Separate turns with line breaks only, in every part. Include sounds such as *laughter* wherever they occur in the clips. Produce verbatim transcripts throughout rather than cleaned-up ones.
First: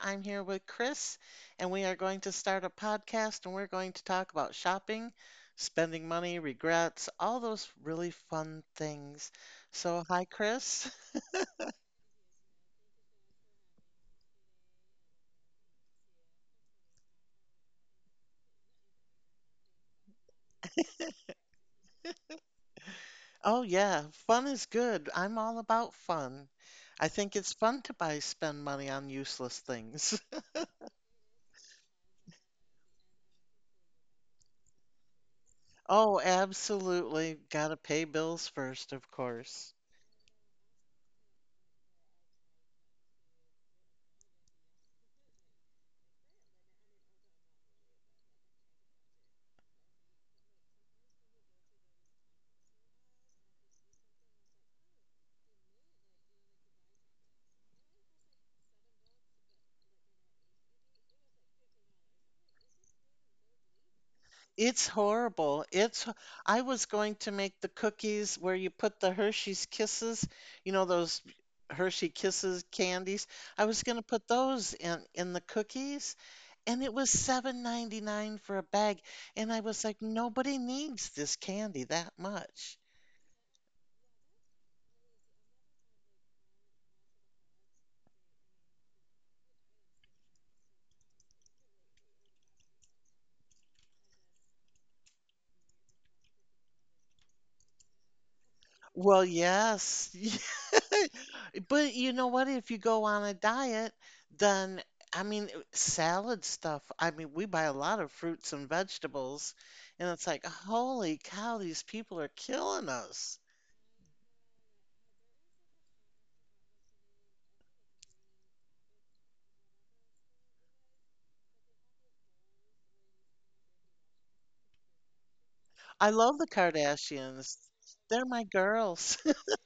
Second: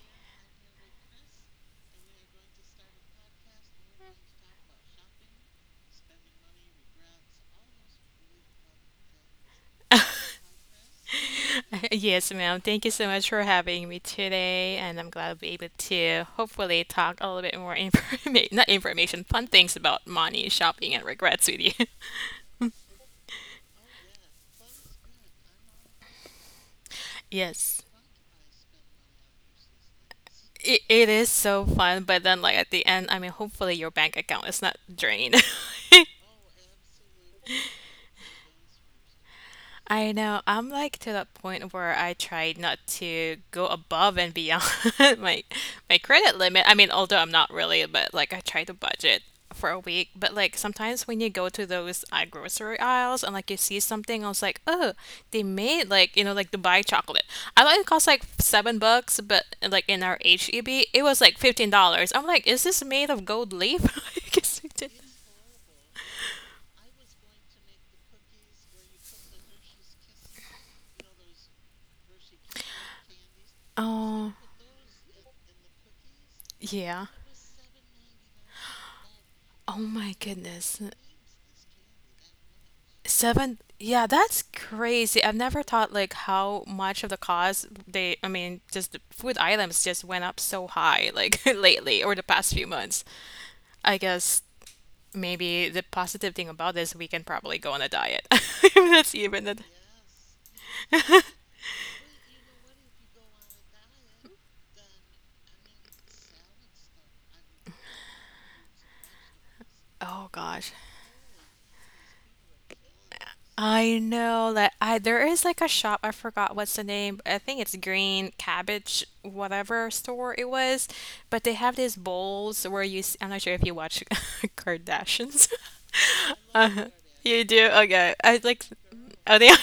I'm here with Chris, and we are going to start a podcast and we're going to talk about shopping, spending money, regrets, all those really fun things. So, hi, Chris. *laughs*
*laughs* Yes, ma'am. Thank you so much for having me today, and I'm glad I'll be able to hopefully talk a little bit more information, *laughs* not information, fun things about money, shopping, and regrets with you. *laughs*
Oh, yeah, fun is good. I'm all about fun. I think it's
Yes.
fun to buy, spend money on useless things. *laughs*
It, it is so fun, but then like at the end, I mean, hopefully your bank account is not drained. *laughs*
Oh, absolutely. Gotta pay bills first, of course.
I know. I'm like to that point where I try not to go above and beyond *laughs* my my credit limit. I mean, although I'm not really, but like I try to budget for a week. But like sometimes when you go to those uh, grocery aisles and like you see something, I was like, oh, they made like you know like Dubai chocolate. I thought it cost like seven bucks, but like in our H E B, it was like fifteen dollars. I'm like, is this made of gold leaf? *laughs* I guess we
It's
did.
horrible. It's h I was going to make the cookies where you put the Hershey's Kisses, you know, those Hershey Kisses candies. I was gonna put
Oh,
those in in the cookies, and it
yeah.
was seven ninety nine for a bag, and I
Oh
was like,
my
"Nobody
goodness.
needs this candy that much."
Seven, yeah, that's crazy. I've never thought like how much of the cost they, I mean, just the food items just went up so high like *laughs* lately or the past few months. I guess maybe the positive thing about this, we can probably go on a diet. *laughs* That's
Well,
even
yes. *laughs*
it. *laughs*
But you know what? If you go on a diet, then I mean, eh, salad stuff. I mean, we buy a lot of fruits and vegetables, and it's
Oh
like,
gosh.
holy cow, these people are killing us.
I know that I there is like a shop, I forgot what's the name. I think it's Green Cabbage, whatever store it was. But they have these bowls where you, s- I'm not sure if you watch *laughs* Kardashians. *laughs*
I love the
Uh, you
Kardashians.
do? Okay.
They're my
I like,
girls.
oh, they *laughs* are.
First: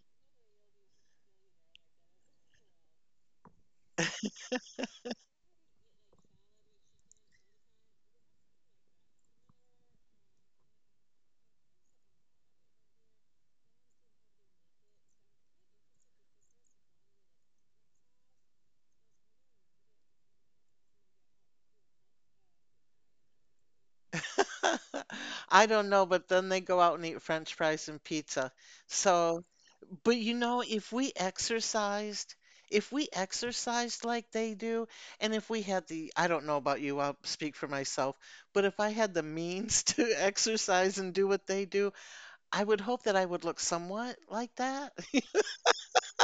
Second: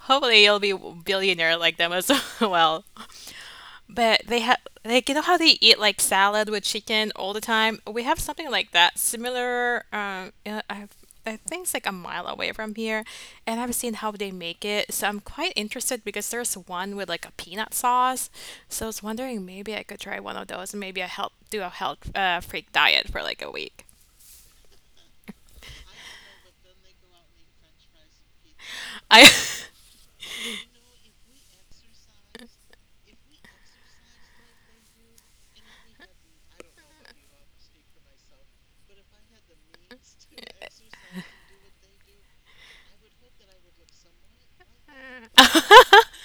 Hopefully you'll be billionaire like them as *laughs* well. But they have, like, you know how they eat like salad with chicken all the time? We have something like that, similar. Um, uh, I've, I think it's like a mile away from here, and I've seen how they make it. So I'm quite interested because there's one with like a peanut sauce. So I was wondering maybe I could try one of those and maybe I help do a health uh, freak diet for like a week.
*laughs* I don't know, but then they go out and eat French fries and pizza.
I *laughs*
So, but you know, if we exercised, if we exercised like they do, and if we had the, I don't know about you, I'll speak for myself, but if I had the means *laughs* to exercise and do what they do, I would hope that I would look somewhat like that.
*laughs*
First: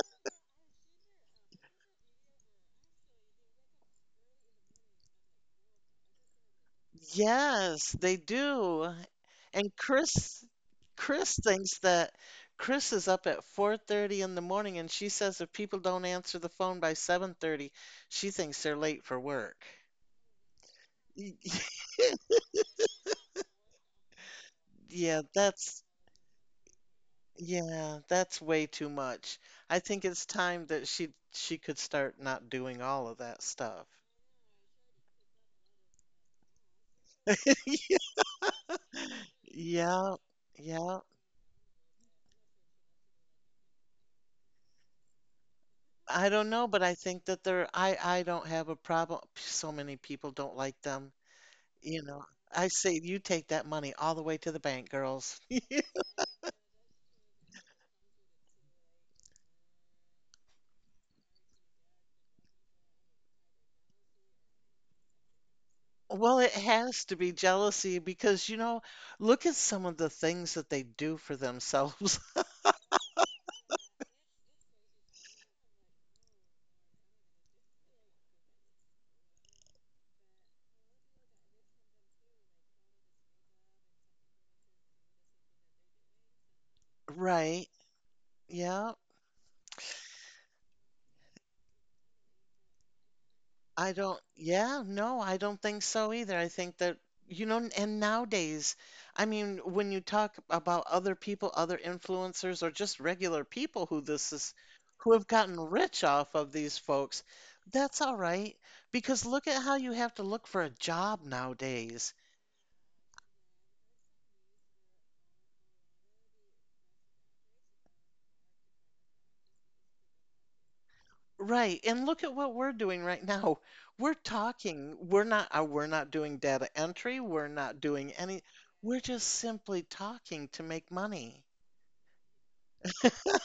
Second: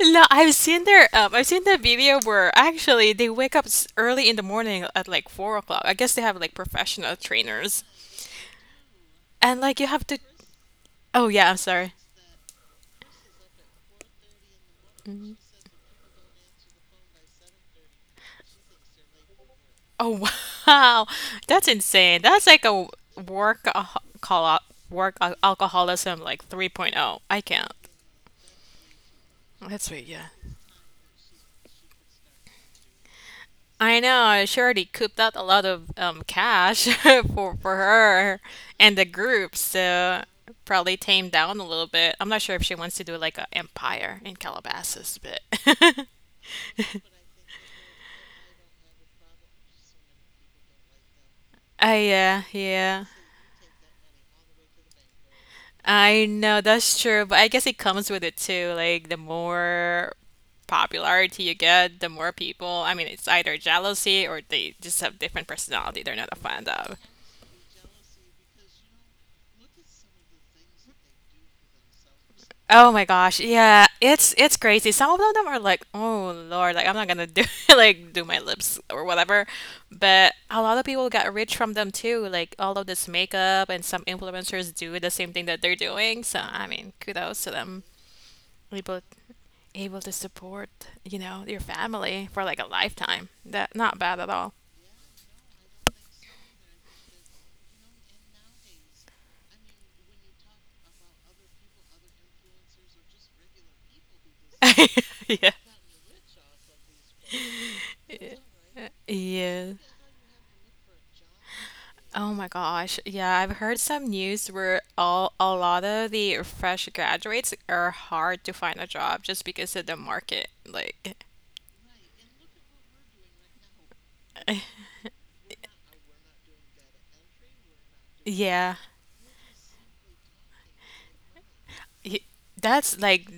No, I've seen their um, I've seen the video where actually they wake up s- early in the morning at like four o'clock. I guess they have like professional trainers,
Yes, they do.
and
And
like you have to.
Chris
Oh
Chris
yeah, I'm
thinks
sorry.
that Chris is up at four thirty in the morning, and she
Mhm.
says if people don't answer the phone by seven thirty, she thinks they're late for work.
Oh *laughs* wow,
Y-
that's
*laughs*
insane. That's like a work uh, call out work
Yeah,
al-
that's
alcoholism like 3.0. I can't.
yeah, that's way too much. I
That's
think
sweet,
it's
yeah.
time that she she could start not doing all of that stuff.
I know. uh, She already cooped up a lot of um, cash *laughs* for for
*laughs*
her and the group,
Yeah,
so probably
yeah.
tamed down a little bit. I'm not sure if she wants to do like a empire in Calabasas, but *laughs*
I don't know, but I think that they're I I don't have a problem. So many people don't like them.
I
You know,
yeah,
I say
yeah.
you take that money all the way to the bank, girls. *laughs*
I know that's true, but I guess it comes with it too. Like the more popularity you get, the more people. I mean, it's either jealousy or they just have different personality they're not a
Well, it
fan of.
has to be jealousy because, you know, look at some of the things that they do for themselves. *laughs*
Oh my gosh, yeah, it's it's crazy. Some of them are like, oh Lord, like I'm not gonna do *laughs* like do my lips or whatever. But a lot of people got rich from them too. Like all of this makeup and some influencers do the same thing that they're doing. So I mean, kudos to
Right.
them.
Yeah.
Able able to support, you know, your family for like a lifetime. That
I
not
don't,
bad at all.
yeah, no, I don't think so either. I think that, you know, and nowadays, I mean, when you talk about other people, other influencers, or just regular people who this is, who
*laughs*
have
Yeah.
gotten rich off of these folks, that's all right. Because look at how
Yeah.
you have to look for a job nowadays.
Oh my gosh. Yeah, I've heard some news where all a lot of the fresh graduates are hard to find a job just because of the market. Like,
Right. And look at what we're doing right now. *laughs* We're talking.
*laughs*
We're not, uh, we're not doing data entry. We're not doing any,
yeah.
we're just simply talking to make money.
Y- That's like,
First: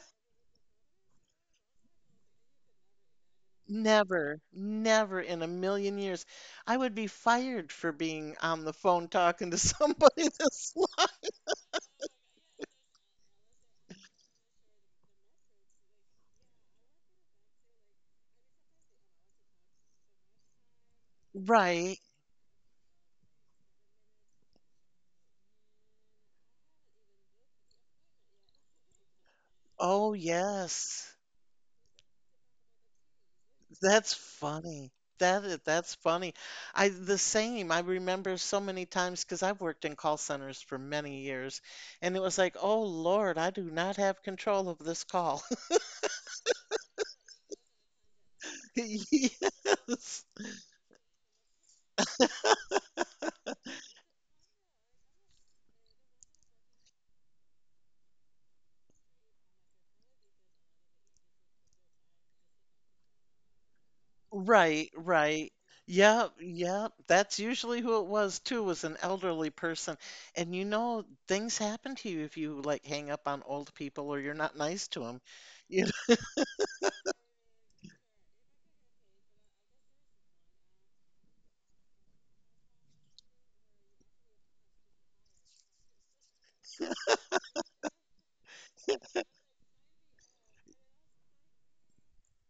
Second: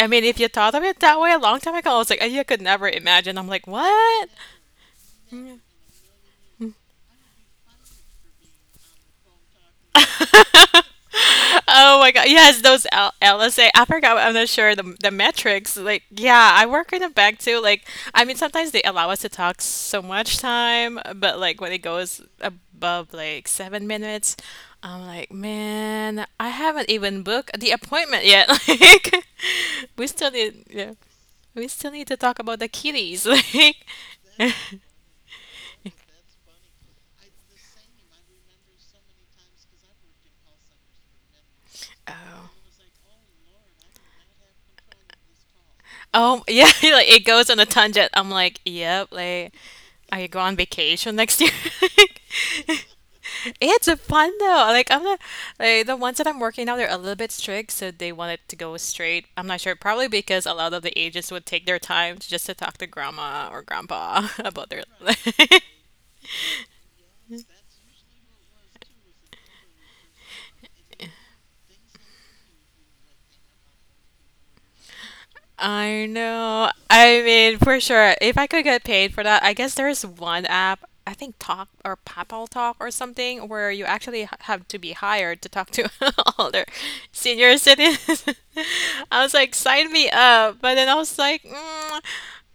I mean, if you thought of it that way a long time ago, I was like, "Oh, you could never imagine. I'm like, what?
Never, never in a million years. I would be fired for being on the phone talking to somebody *laughs* this
*laughs*
long.
Oh my God. Yes, those L LSA. I forgot. I'm not sure the the metrics. Like, yeah, I work in a bank too. Like, I mean, sometimes they allow us to talk so much time, but like when it
Right.
goes above like seven minutes, I'm like, man, I haven't even booked the appointment yet. *laughs* Like, we
Oh,
still need, yeah,
yes.
we still need to talk about the kitties. *laughs* Like,
That's
*laughs*
funny. That is, that's funny. I the same. I remember so many times because I've worked in call centers for many years, and it was
Oh.
like, oh Lord, I do not have control of this call. *laughs*
Oh, *laughs* yeah, like it goes on a tangent. I'm like, yep, like, are
Yes.
you going on vacation next year? *laughs* It's a fun though. Like I'm not like the ones that I'm working now, they're a little bit strict, so they want it to go straight. I'm not sure, probably because a lot of the agents would take their time to just to talk to grandma or grandpa *laughs* about their
Right,
*laughs*
right. Yeah, yeah. That's usually who it was too, was an elderly person. And you know, things happen to you if you like hang up on old people or you're not nice to them. You know,
I know. I mean, for sure. If I could get paid for that, I guess there's one app, I think Talk or Papal Talk or something, where you actually h- have to be hired to talk to *laughs* older senior citizens. *laughs* I was like, sign me up. But then I was like, mm,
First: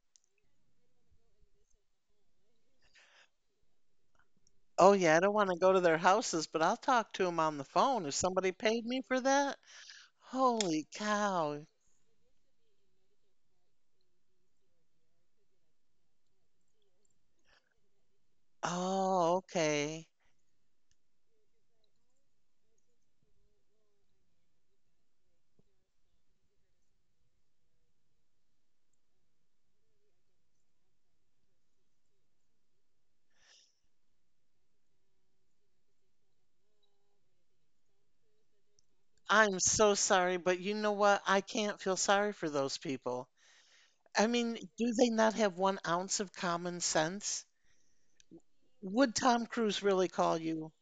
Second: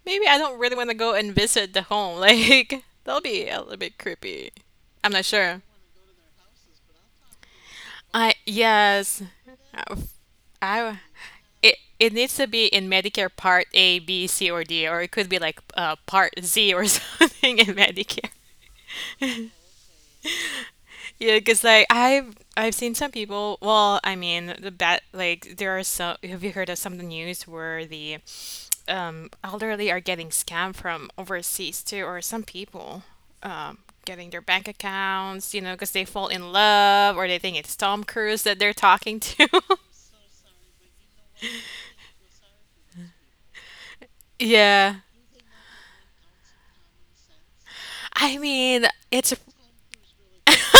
maybe I don't really want to go and visit the home. *laughs* Like, that'll be a little bit creepy.
*laughs* oh
I'm
yeah, I
not
don't want to
sure.
go to their houses, but I'll talk to them on the phone. If
I
somebody paid me for
yes.
that,
Uh,
holy
I
cow.
it it needs to be in Medicare Part A, B, C, or D, or it could be like uh, Part Z or *laughs* something in Medicare.
Oh, okay.
Yeah, because like I've I've seen some people. Well, I mean the bat like there are some. Have you heard of some of the news where the um, elderly are getting scammed from overseas too, or some people um, getting their bank accounts, you know, because they fall in love or they think it's Tom Cruise that they're talking to.
I'm
*laughs*
so sorry, but you know what? I can't feel sorry for those people. I mean, do
Yeah.
they not have one ounce of common sense?
I mean,
Would
it's
Tom Cruise really call you?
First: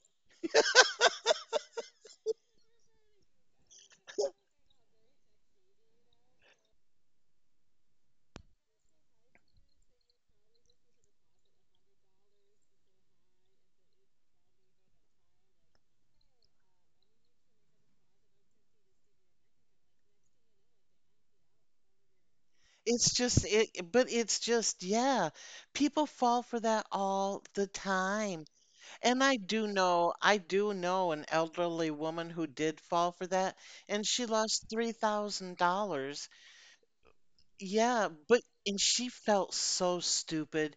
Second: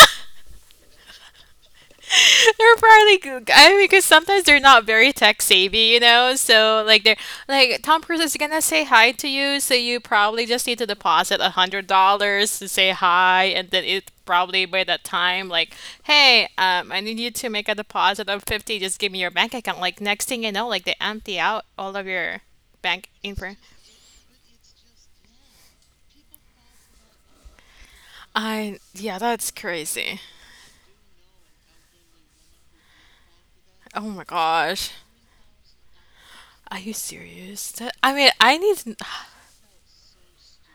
*laughs* they're probably good. I mean, because sometimes they're not very tech savvy, you know. So like they're like Tom Cruise is gonna say hi to you, so you probably just need to deposit a hundred dollars to say hi, and then it probably by that time like, hey, um, I need you to make a deposit of fifty. Just give me your bank account. Like next thing you know, like they empty out all of your bank
It's just
info.
it, but it's just, yeah, people fall for that all the time.
I yeah,
And I
that's
do know,
crazy.
I do know an elderly woman who did fall for that,
Oh
and she
my
lost
gosh.
three thousand dollars.
Are you serious? That-
Yeah,
I mean,
but
I
and
need
she felt so stupid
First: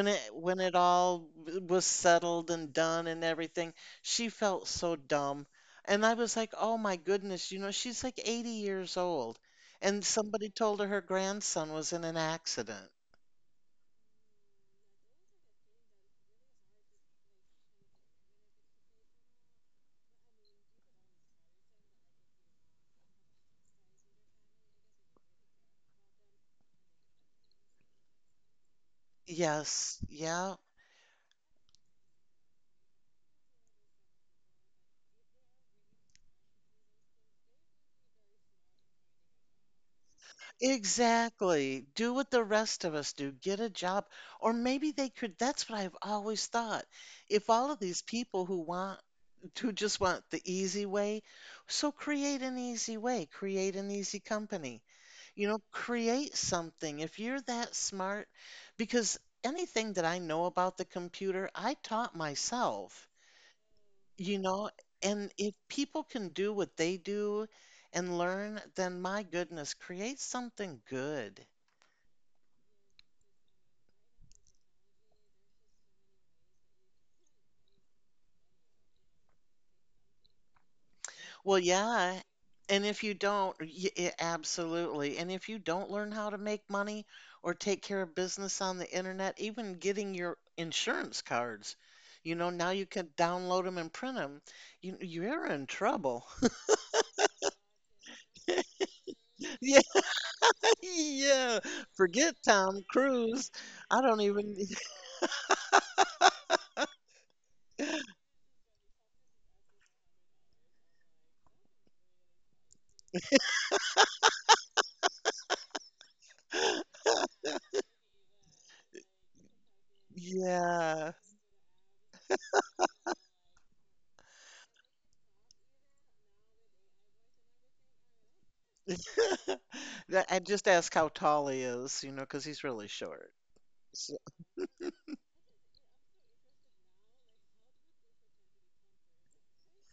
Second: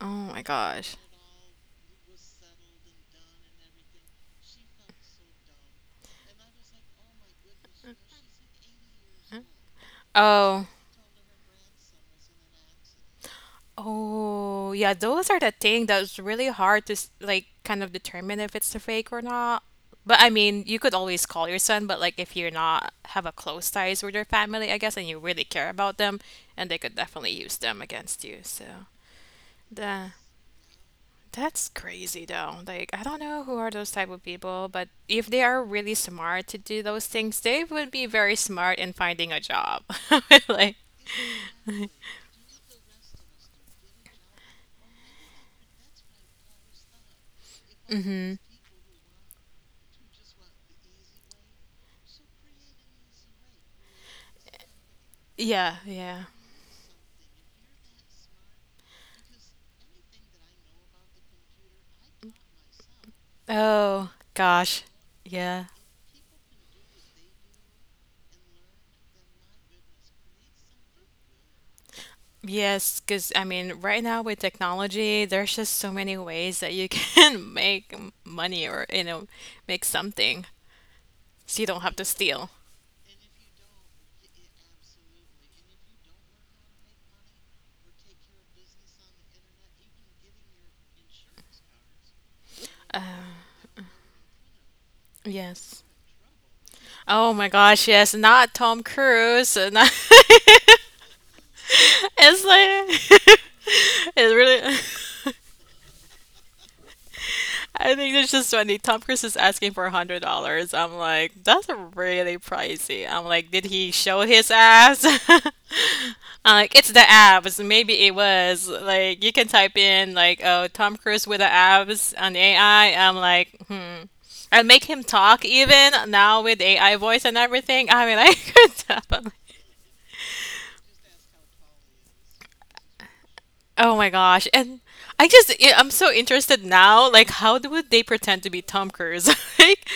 Oh
it
my
when it
gosh.
all w- was settled and done and everything. She felt so dumb. And I was like, "Oh my goodness, you know, she's like eighty years old." And somebody
Oh.
told her her grandson was in an accident.
Oh, yeah, those are the thing that's really hard to s- like kind of determine if it's a fake or not. But I mean, you could always call your son, but like if you're not have a close ties with your family, I guess, and you really care about them, and they could definitely use them against you. So,
Yes,
the
yeah.
that's crazy though. Like, I don't know who are those type of people, but if they are really smart to do those things, they would be very smart in finding a job. *laughs* Like,
Exactly. Do what the rest of us do. Get a job. Or maybe they could, that's what I've always thought. If all of these people who want who just want the easy way. So create an easy way, create an easy company. You know,
yeah, yeah.
create something. If you're that smart, because anything that I know about the computer, I taught myself,
Oh,
you know,
gosh.
and if
Yeah.
people can do what they do and learn, then my goodness, create something good.
Yes. Cause I mean, right now with technology, there's just so many ways that you can *laughs* make m- money or, you know, make something so you
Well,
don't have to
yeah.
steal.
And if you don't, y- y- absolutely. And if you don't learn how to make money or take care of business on the internet, even getting your insurance cards, you know, now you
Uh,
can download them and print them. You, you're in
yes.
trouble.
Oh my gosh, yes, not Tom Cruise. uh,
*laughs*
Not
Yeah,
*laughs*
yeah. Forget Tom
it's like
Cruise. I
*laughs* it
don't even.
really *laughs* *laughs* I think it's just funny. Tom Cruise is asking for a hundred dollars. I'm like, that's really pricey. I'm like, did he show his abs? *laughs* I'm like, it's
*laughs*
the abs. Maybe it was. Like, you can type in like, oh, Tom
Yeah.
Cruise with the abs on A I. I'm like, hmm. I make him talk even now with A I voice and everything. I mean, I *laughs* could tell.
*laughs* That- I just ask how tall he is, you know, because he's really short.
Oh my
So
gosh. And I just, I- I'm so interested now. Like, how do- would they pretend to be Tom Cruise? *laughs* Like,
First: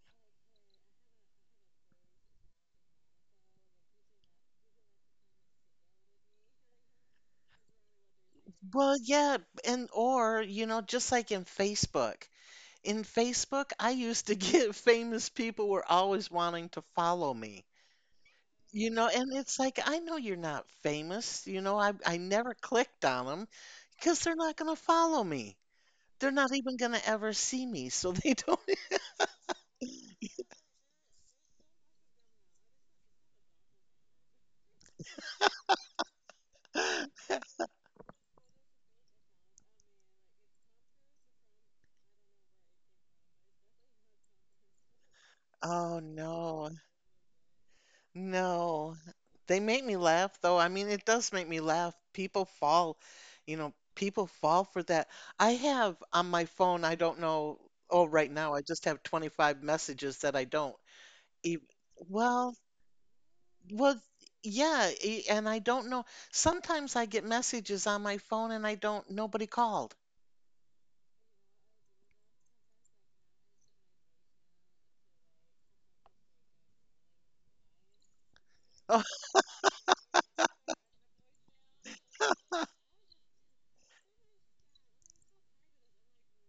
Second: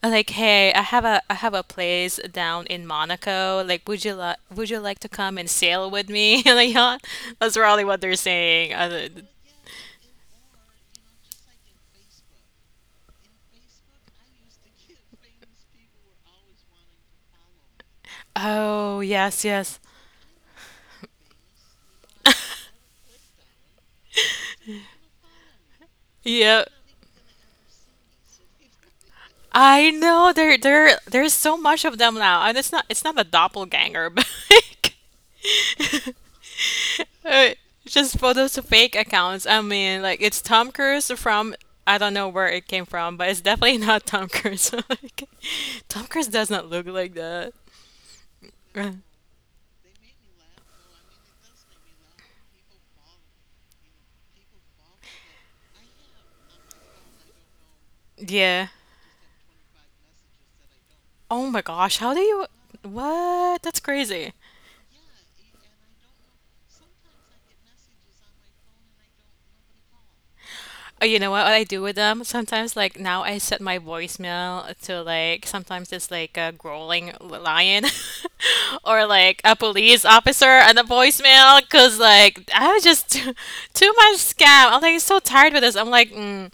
like, hey, I have a, I have a place down in Monaco. Like, would you like, would you like to come and sail with me *laughs* on a yacht? That's probably what they're saying.
well,
Uh,
yeah, and or, you know, just like in Facebook. In Facebook, I used to get *laughs* famous people were always wanting to follow me. You
Oh,
know, and
yes,
it's
yes.
like, I know you're not famous. You know, I, I never
*laughs*
clicked on them because they're not going to follow me. They're not
Yeah.
even going to ever see me, so they *laughs* don't.
I know there there there's so much of them now, and it's not it's not a doppelganger, *laughs* but like, uh, just photos of fake accounts. I mean, like it's Tom Cruise from I don't know where it came from, but it's definitely *laughs* not Tom Cruise. *laughs* Like,
Oh
Tom Cruise does not
no.
look like that. *laughs* Right.
No, they make me laugh though. I mean, it does make me laugh. People fall, you know, people fall for that. I have on my phone, I don't know, oh, right now I
Yeah.
just have twenty-five messages that I don't
Oh my
even,
gosh, how do you?
well,
What? That's
well,
crazy.
yeah, e- and I don't know. Sometimes I get messages on my phone and I don't, nobody called.
Oh, you know what, What I do with them? Sometimes, like now, I set my voicemail to like sometimes it's like a growling lion *laughs* or
*laughs*
like a police officer and a voicemail because like I was just too, too much scam. I'm like so tired with this. I'm like, mm.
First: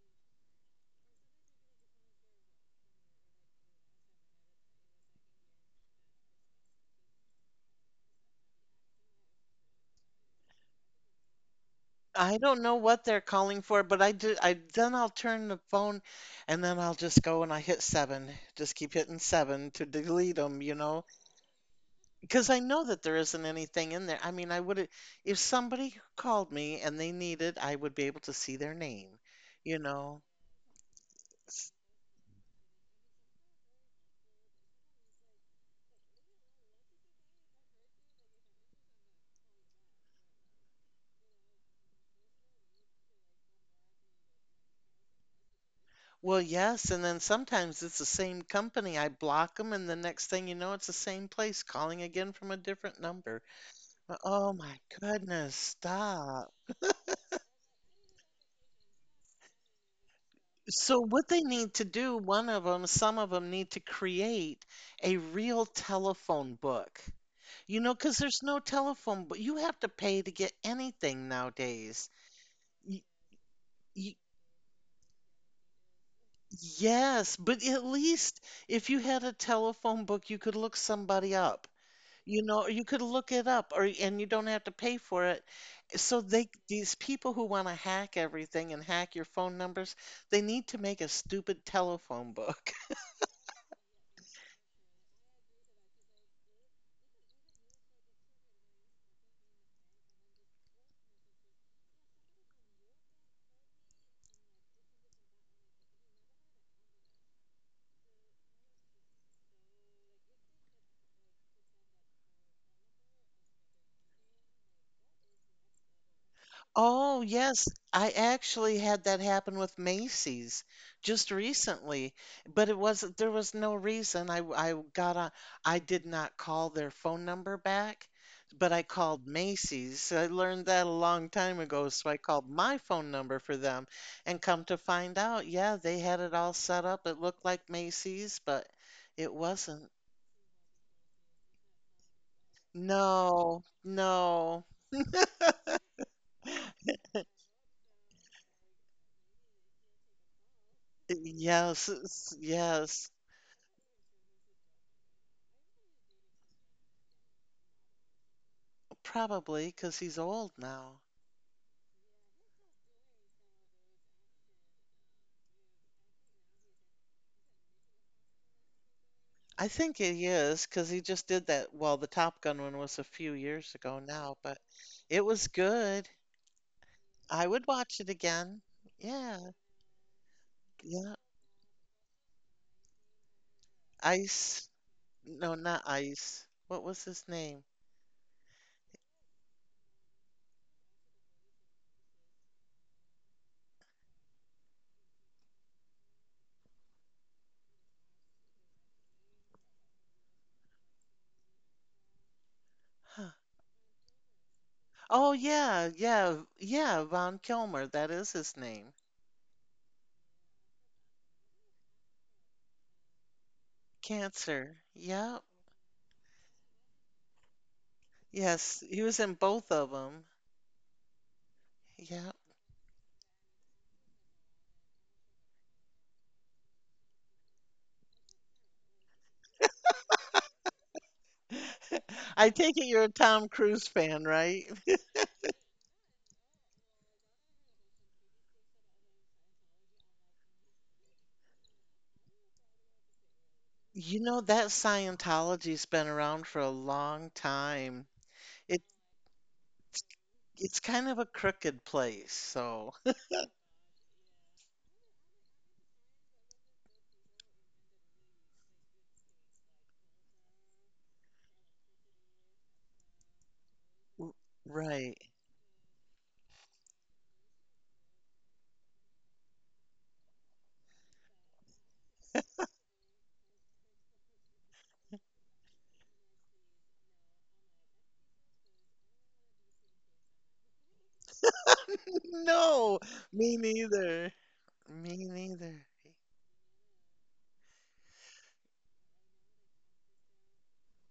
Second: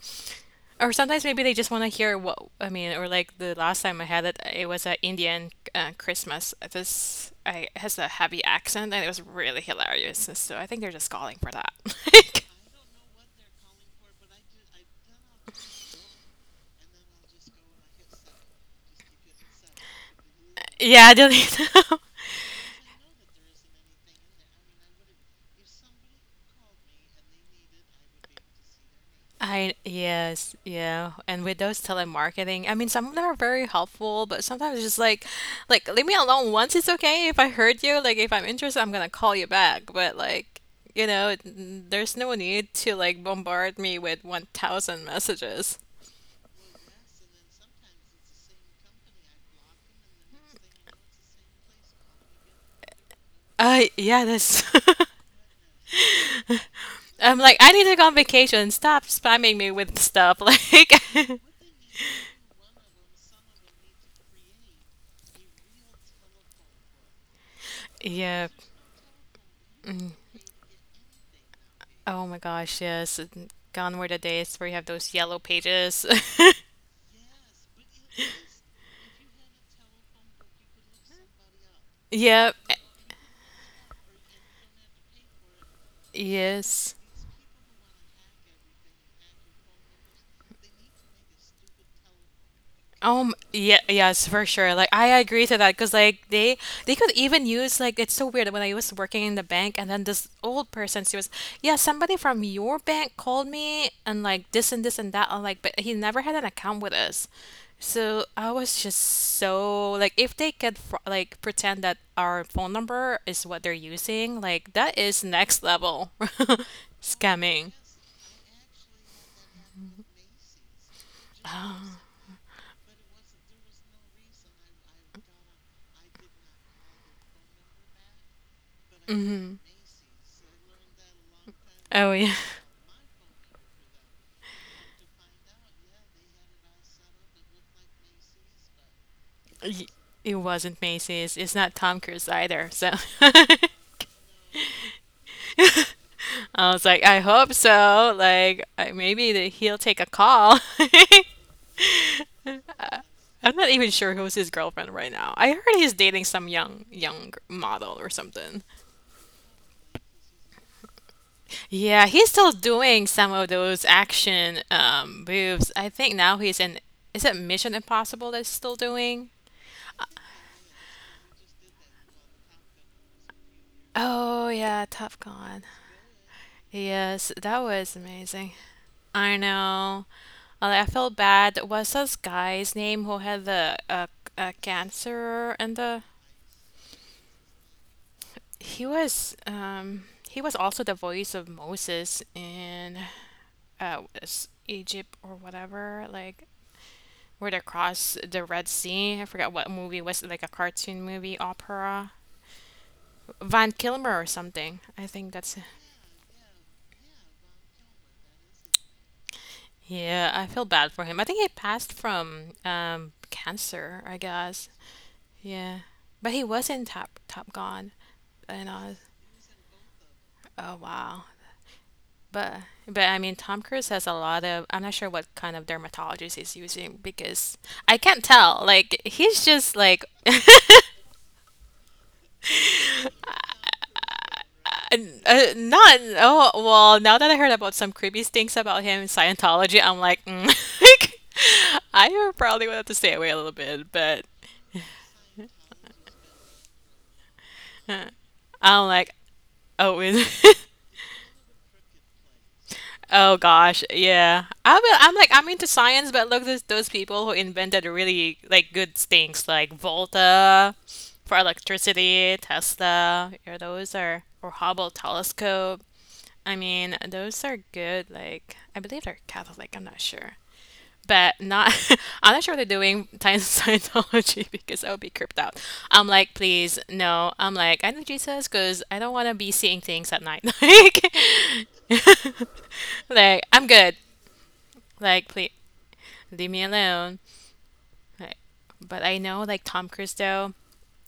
Or sometimes maybe they just want to hear what I mean. Or like the last time I had it, it was an Indian uh, Christmas. This I it has a heavy accent and it was really hilarious. So I think they're just calling for that. *laughs*
I don't know what they're calling for, but I do. I then I'll turn the phone, and then I'll just go and I hit seven. Just keep hitting seven to delete them, you
Yeah,
know,
I delete *laughs*
because I know that there isn't anything in there. I mean, I would if somebody called me and they needed, I would be able to see their name,
I
you know.
yes, yeah. And with those telemarketing, I mean, some of them are very helpful, but sometimes it's just like, like leave me alone once. It's okay if I heard you. Like if I'm interested, I'm gonna call you back. But like, you know, there's no need to like bombard me with one thousand messages.
Well, yes, and then sometimes it's the same company. I block them, and the next thing you know, it's the same place calling again from a different number.
Uh, yeah,
Oh
that's. *laughs*
my goodness, stop.
I'm like, I need to go on vacation. Stop spamming me with stuff. *laughs*
So what
Like,
they need to do, one of them, some of them need to create a real telephone book. You know, because
yeah.
there's no telephone, but you have to
mm.
pay to get anything nowadays.
Oh my gosh,
Y
yes. And gone were the
y
days where you have those yellow pages. *laughs*
yes, but at least if you had a telephone book, you could look somebody up. You
Yep. eh,
know, you could look it up, or and you don't have to pay for it. So they,
yes.
these people who want to hack everything and hack your phone numbers, they need to make a stupid telephone book.
Um, yeah, yes, for sure. Like I agree to that because like they they could even use like it's so weird when I was working in the bank, and then this old person, she was yeah, somebody from your bank called me and like this and this and that. I'm like, but he never had an account with us, so I was just so like if they could fr like pretend that our phone number is what they're using, like that is next level *laughs*
Oh,
scamming.
yes. I actually had that happen with Macy's just
*sighs*
recently, but it wasn't, there was no reason. I, I got on, I did not call their phone number back, but I
Oh,
called
mhm.
Macy's. I learned that a long time ago,
Oh
so I
yeah.
called my phone number for them and come to find out, yeah, they had it all set up. It looked like Macy's, but it
Y-
wasn't.
It wasn't Macy's. It's not Tom Cruise either. So *laughs*
No, no.
I was like, I hope so. Like, I, maybe that he'll take a call. *laughs*
Yes, yes.
I'm not even sure who's his girlfriend right now. I heard he's dating some young young gr- model or something.
Probably because he's old now.
Yeah, he's still doing some of those action um, moves. I think now he's in. Is it Mission Impossible that's still doing?
I think it is because he just did that. Well, the Top Gun one was a few years ago now,
Oh
but
yeah,
it
Top
was
Gun.
good.
Yes,
I
that
would watch
was
it
amazing.
again.
I
Yeah,
know. Uh, I
yeah.
felt bad. What's this guy's name who had the uh, uh,
Ice. No,
cancer and
not
the
Ice. What was his name?
he was um he was also the voice of Moses in uh s- Egypt or whatever, like where they cross the Red Sea. I forgot what movie was it, like a cartoon movie opera.
Huh.
Van Kilmer or something. I
Oh,
think that's
yeah, yeah, yeah. Ron Kilmer. That is his name.
yeah. I feel bad for him. I think he passed from um cancer. I guess.
Cancer. Yep.
Yeah. But he was in Top Top Gun, and
Yes,
I was
he was in both of them.
oh wow.
Yep.
But but I mean Tom Cruise has a lot of. I'm not sure what kind of dermatologist he's using because I can't tell. Like he's just like *laughs*
*laughs* I take it you're a Tom Cruise fan, right?
n- uh, not oh well, now that I heard about some creepy things about him in Scientology, I'm like mm, *laughs* like I probably would have to stay away a little bit
You
but
know, that Scientology's been around for a long time. It
I'm like oh is *laughs*
it's kind of a crooked place, so
Oh gosh, yeah. I'm I'm like I'm into science, but look those those people who invented really like good things like Volta for electricity, Tesla, you know, those are or
*laughs*
Hubble
right.
telescope. I mean, those are good. Like I believe they're Catholic. I'm not sure, but not. *laughs* I'm not sure they're doing science Scientology *laughs* because I would be creeped out. I'm like, please, no. I'm like, I know Jesus because I don't want to be seeing things at night. *laughs* Like.
No,
Like,
me
I'm good.
neither. Me
Like, please
neither.
leave me alone. Like, but I know, like Tom Cruise, though,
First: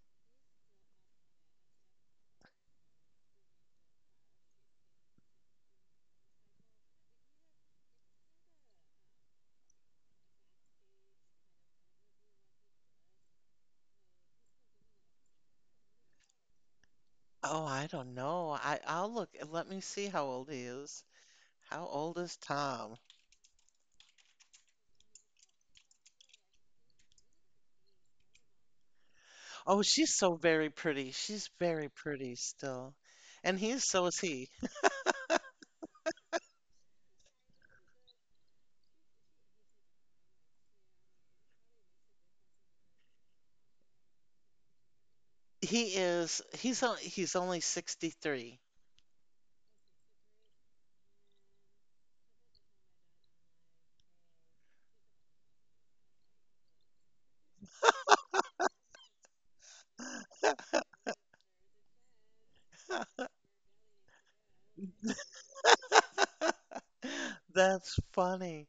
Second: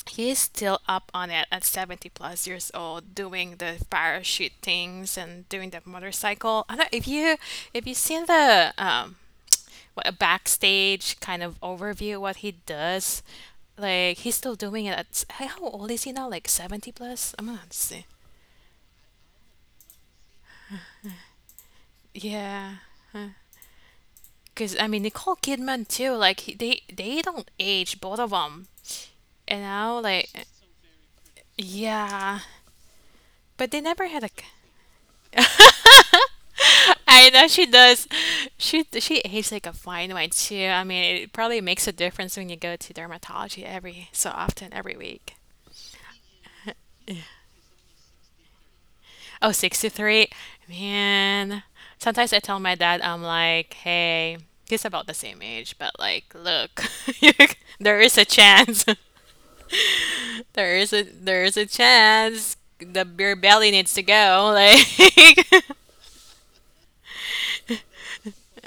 he is still up on it at seventy plus years old, doing the parachute things and doing the motorcycle. I don't if you if you seen the um, what a backstage kind of overview of what he does. Like he's still doing it. At, how old is he now? Like seventy plus? I'm gonna
Oh, I
see.
don't know. I I'll look. Let me see how old he is. How old is
Yeah,
Tom?
because I mean Nicole Kidman too. Like he, they they don't age, both of them. And
Oh,
now
she's
like
so very pretty. She's very pretty
yeah,
still. And
but
he's
they
so
never
is
had a. c-
he.
I know she does. She she aged like a fine wine too. I mean, it probably makes a difference when you go to dermatology every so often, every week.
He is he's o- he's only sixty-three.
Oh, sixty three, man. Sometimes I tell my dad, I'm like, hey, he's about the same age, but like, look, *laughs* there is a chance. *laughs* There is a there is a chance. The
*laughs*
beer belly needs to go. Like *laughs*
That's funny.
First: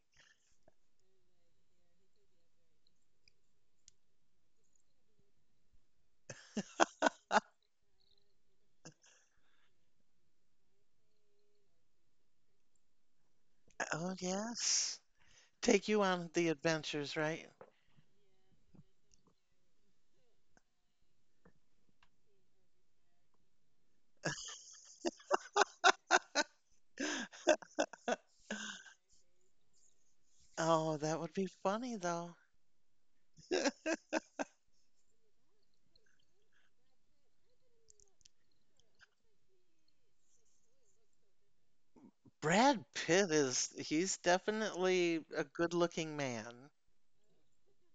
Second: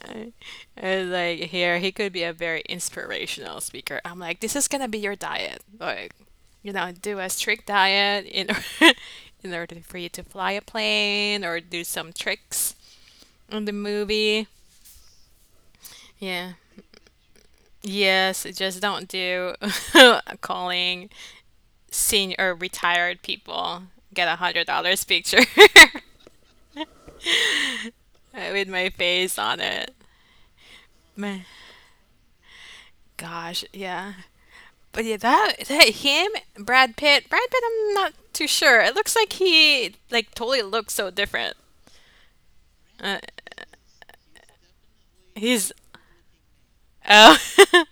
I like, here, he could be a very inspirational speaker. I'm like, this is gonna be your diet. Like, you know, do a strict diet in order, *laughs* in order for you to fly a plane or do some tricks on the
Oh,
movie.
yes. Take you on the
Yeah.
adventures, right?
Yes, just don't do *laughs* calling senior or retired people. Get a hundred dollars picture *laughs* with my face on it.
Oh, that would be
My
funny, though.
gosh, yeah. But yeah, that that him, Brad Pitt, Brad Pitt, I'm not too sure. It looks like he like totally looks so different.
Brad
Uh,
Pitt is, he's definitely a
he's
good-looking man.
oh, *laughs*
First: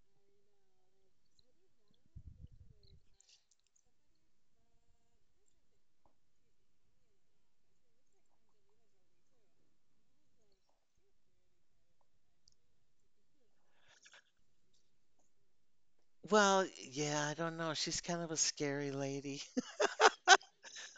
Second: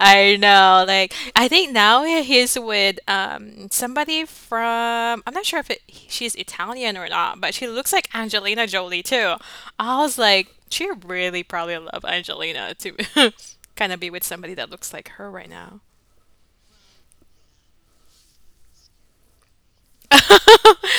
I know. Like I think now he's with um somebody from. I'm not sure if it, she's Italian or not, but she looks like Angelina Jolie too. I was like, she really probably love Angelina to *laughs* kind of be with somebody that looks like her right now.
Well, yeah, I don't know. She's kind of a scary lady.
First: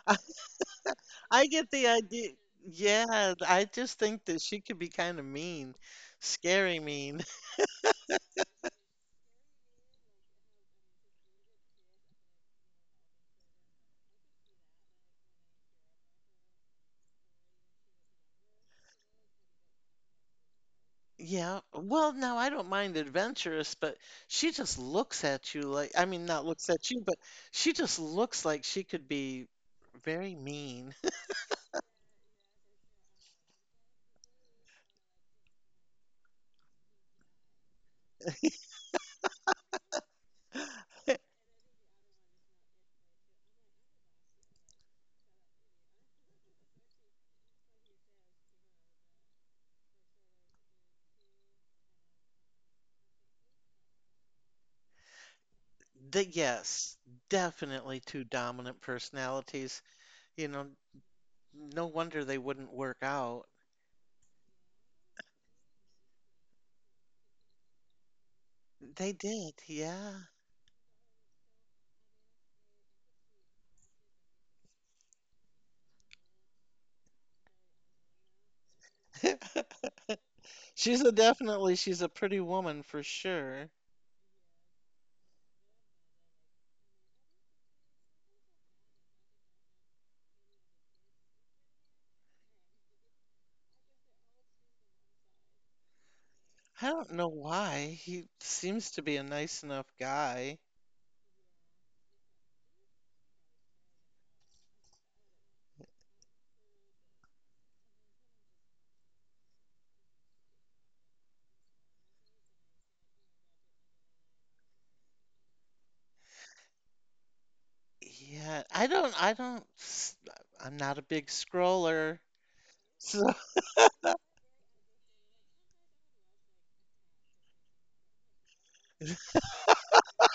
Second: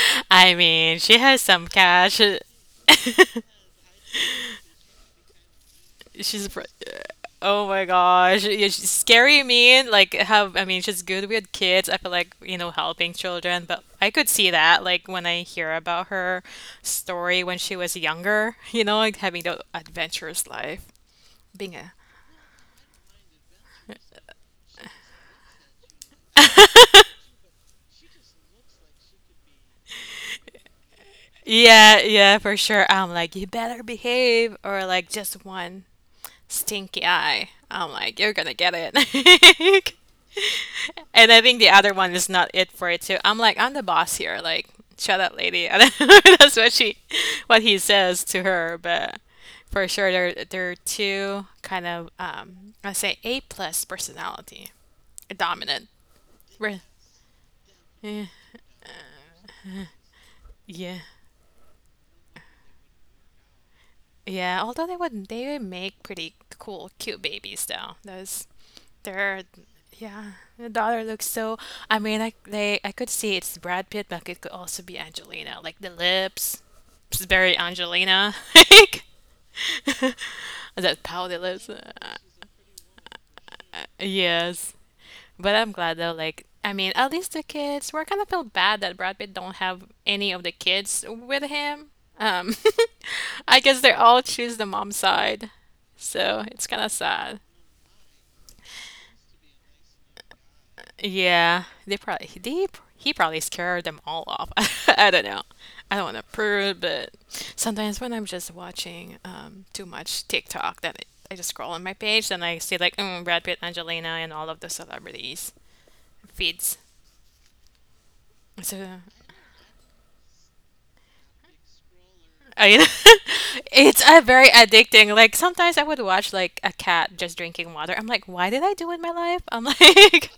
*laughs* I,
I mean, she has
I
some
get the
cash.
idea. Yeah, I just think that she could be kind of mean,
She's pr-
scary mean. *laughs*
oh my gosh yeah, she's scary mean. Like how, I mean, she's good with kids, I feel like, you know, helping children, but I could see that like when I hear about her story when she was younger, *laughs* you know, like having the adventurous life
Yeah.
being a
Well, no, I don't mind adventurous, but she just looks at you like, I mean, not looks at you, but she just looks like she could be very mean.
yeah, yeah, for sure. I'm like, you better behave or like just one stinky eye. I'm like, you're gonna get it. *laughs* And I think the other one is not it for it too. I'm like, I'm the boss here. Like, shut up, lady. *laughs* I don't know if that's what she, what he says to her. But for sure, they're they're two kind of um, I say A plus personality, dominant.
The,
Re-
yes, definitely two
eh,
dominant personalities. You know,
yeah,
no wonder they wouldn't work out.
yeah. Although they would they would make pretty cool, cute babies though. Those
They
they're,
did, yeah.
yeah, the daughter looks so. I mean, I they I could see it's Brad Pitt, but it could also be Angelina. Like the lips, it's very Angelina. *laughs* Like
*laughs* She's
that
a
pouty lips.
definitely
Uh,
she's a pretty woman for sure.
yes, but I'm glad though. Like, I mean, at least the kids. We're kind of feel bad that Brad Pitt don't have any of the kids with him. Um, *laughs* I guess they all choose the mom side, so it's kind
I
of
don't know
sad.
why. He seems to be a nice enough guy.
Yeah, they probably they he probably scared them all off. *laughs* I don't know. I don't want to prove, but sometimes when I'm just watching um, too much TikTok, then I just scroll on my page, then I see like mm, Brad Pitt, Angelina, and all of the celebrities feeds.
Yeah,
So
I don't I don't s- I'm not a big scroller.
I, *laughs*
So
it's a very addicting. Like sometimes I would watch like a cat just drinking water. I'm like, why did I do it in my life? I'm like,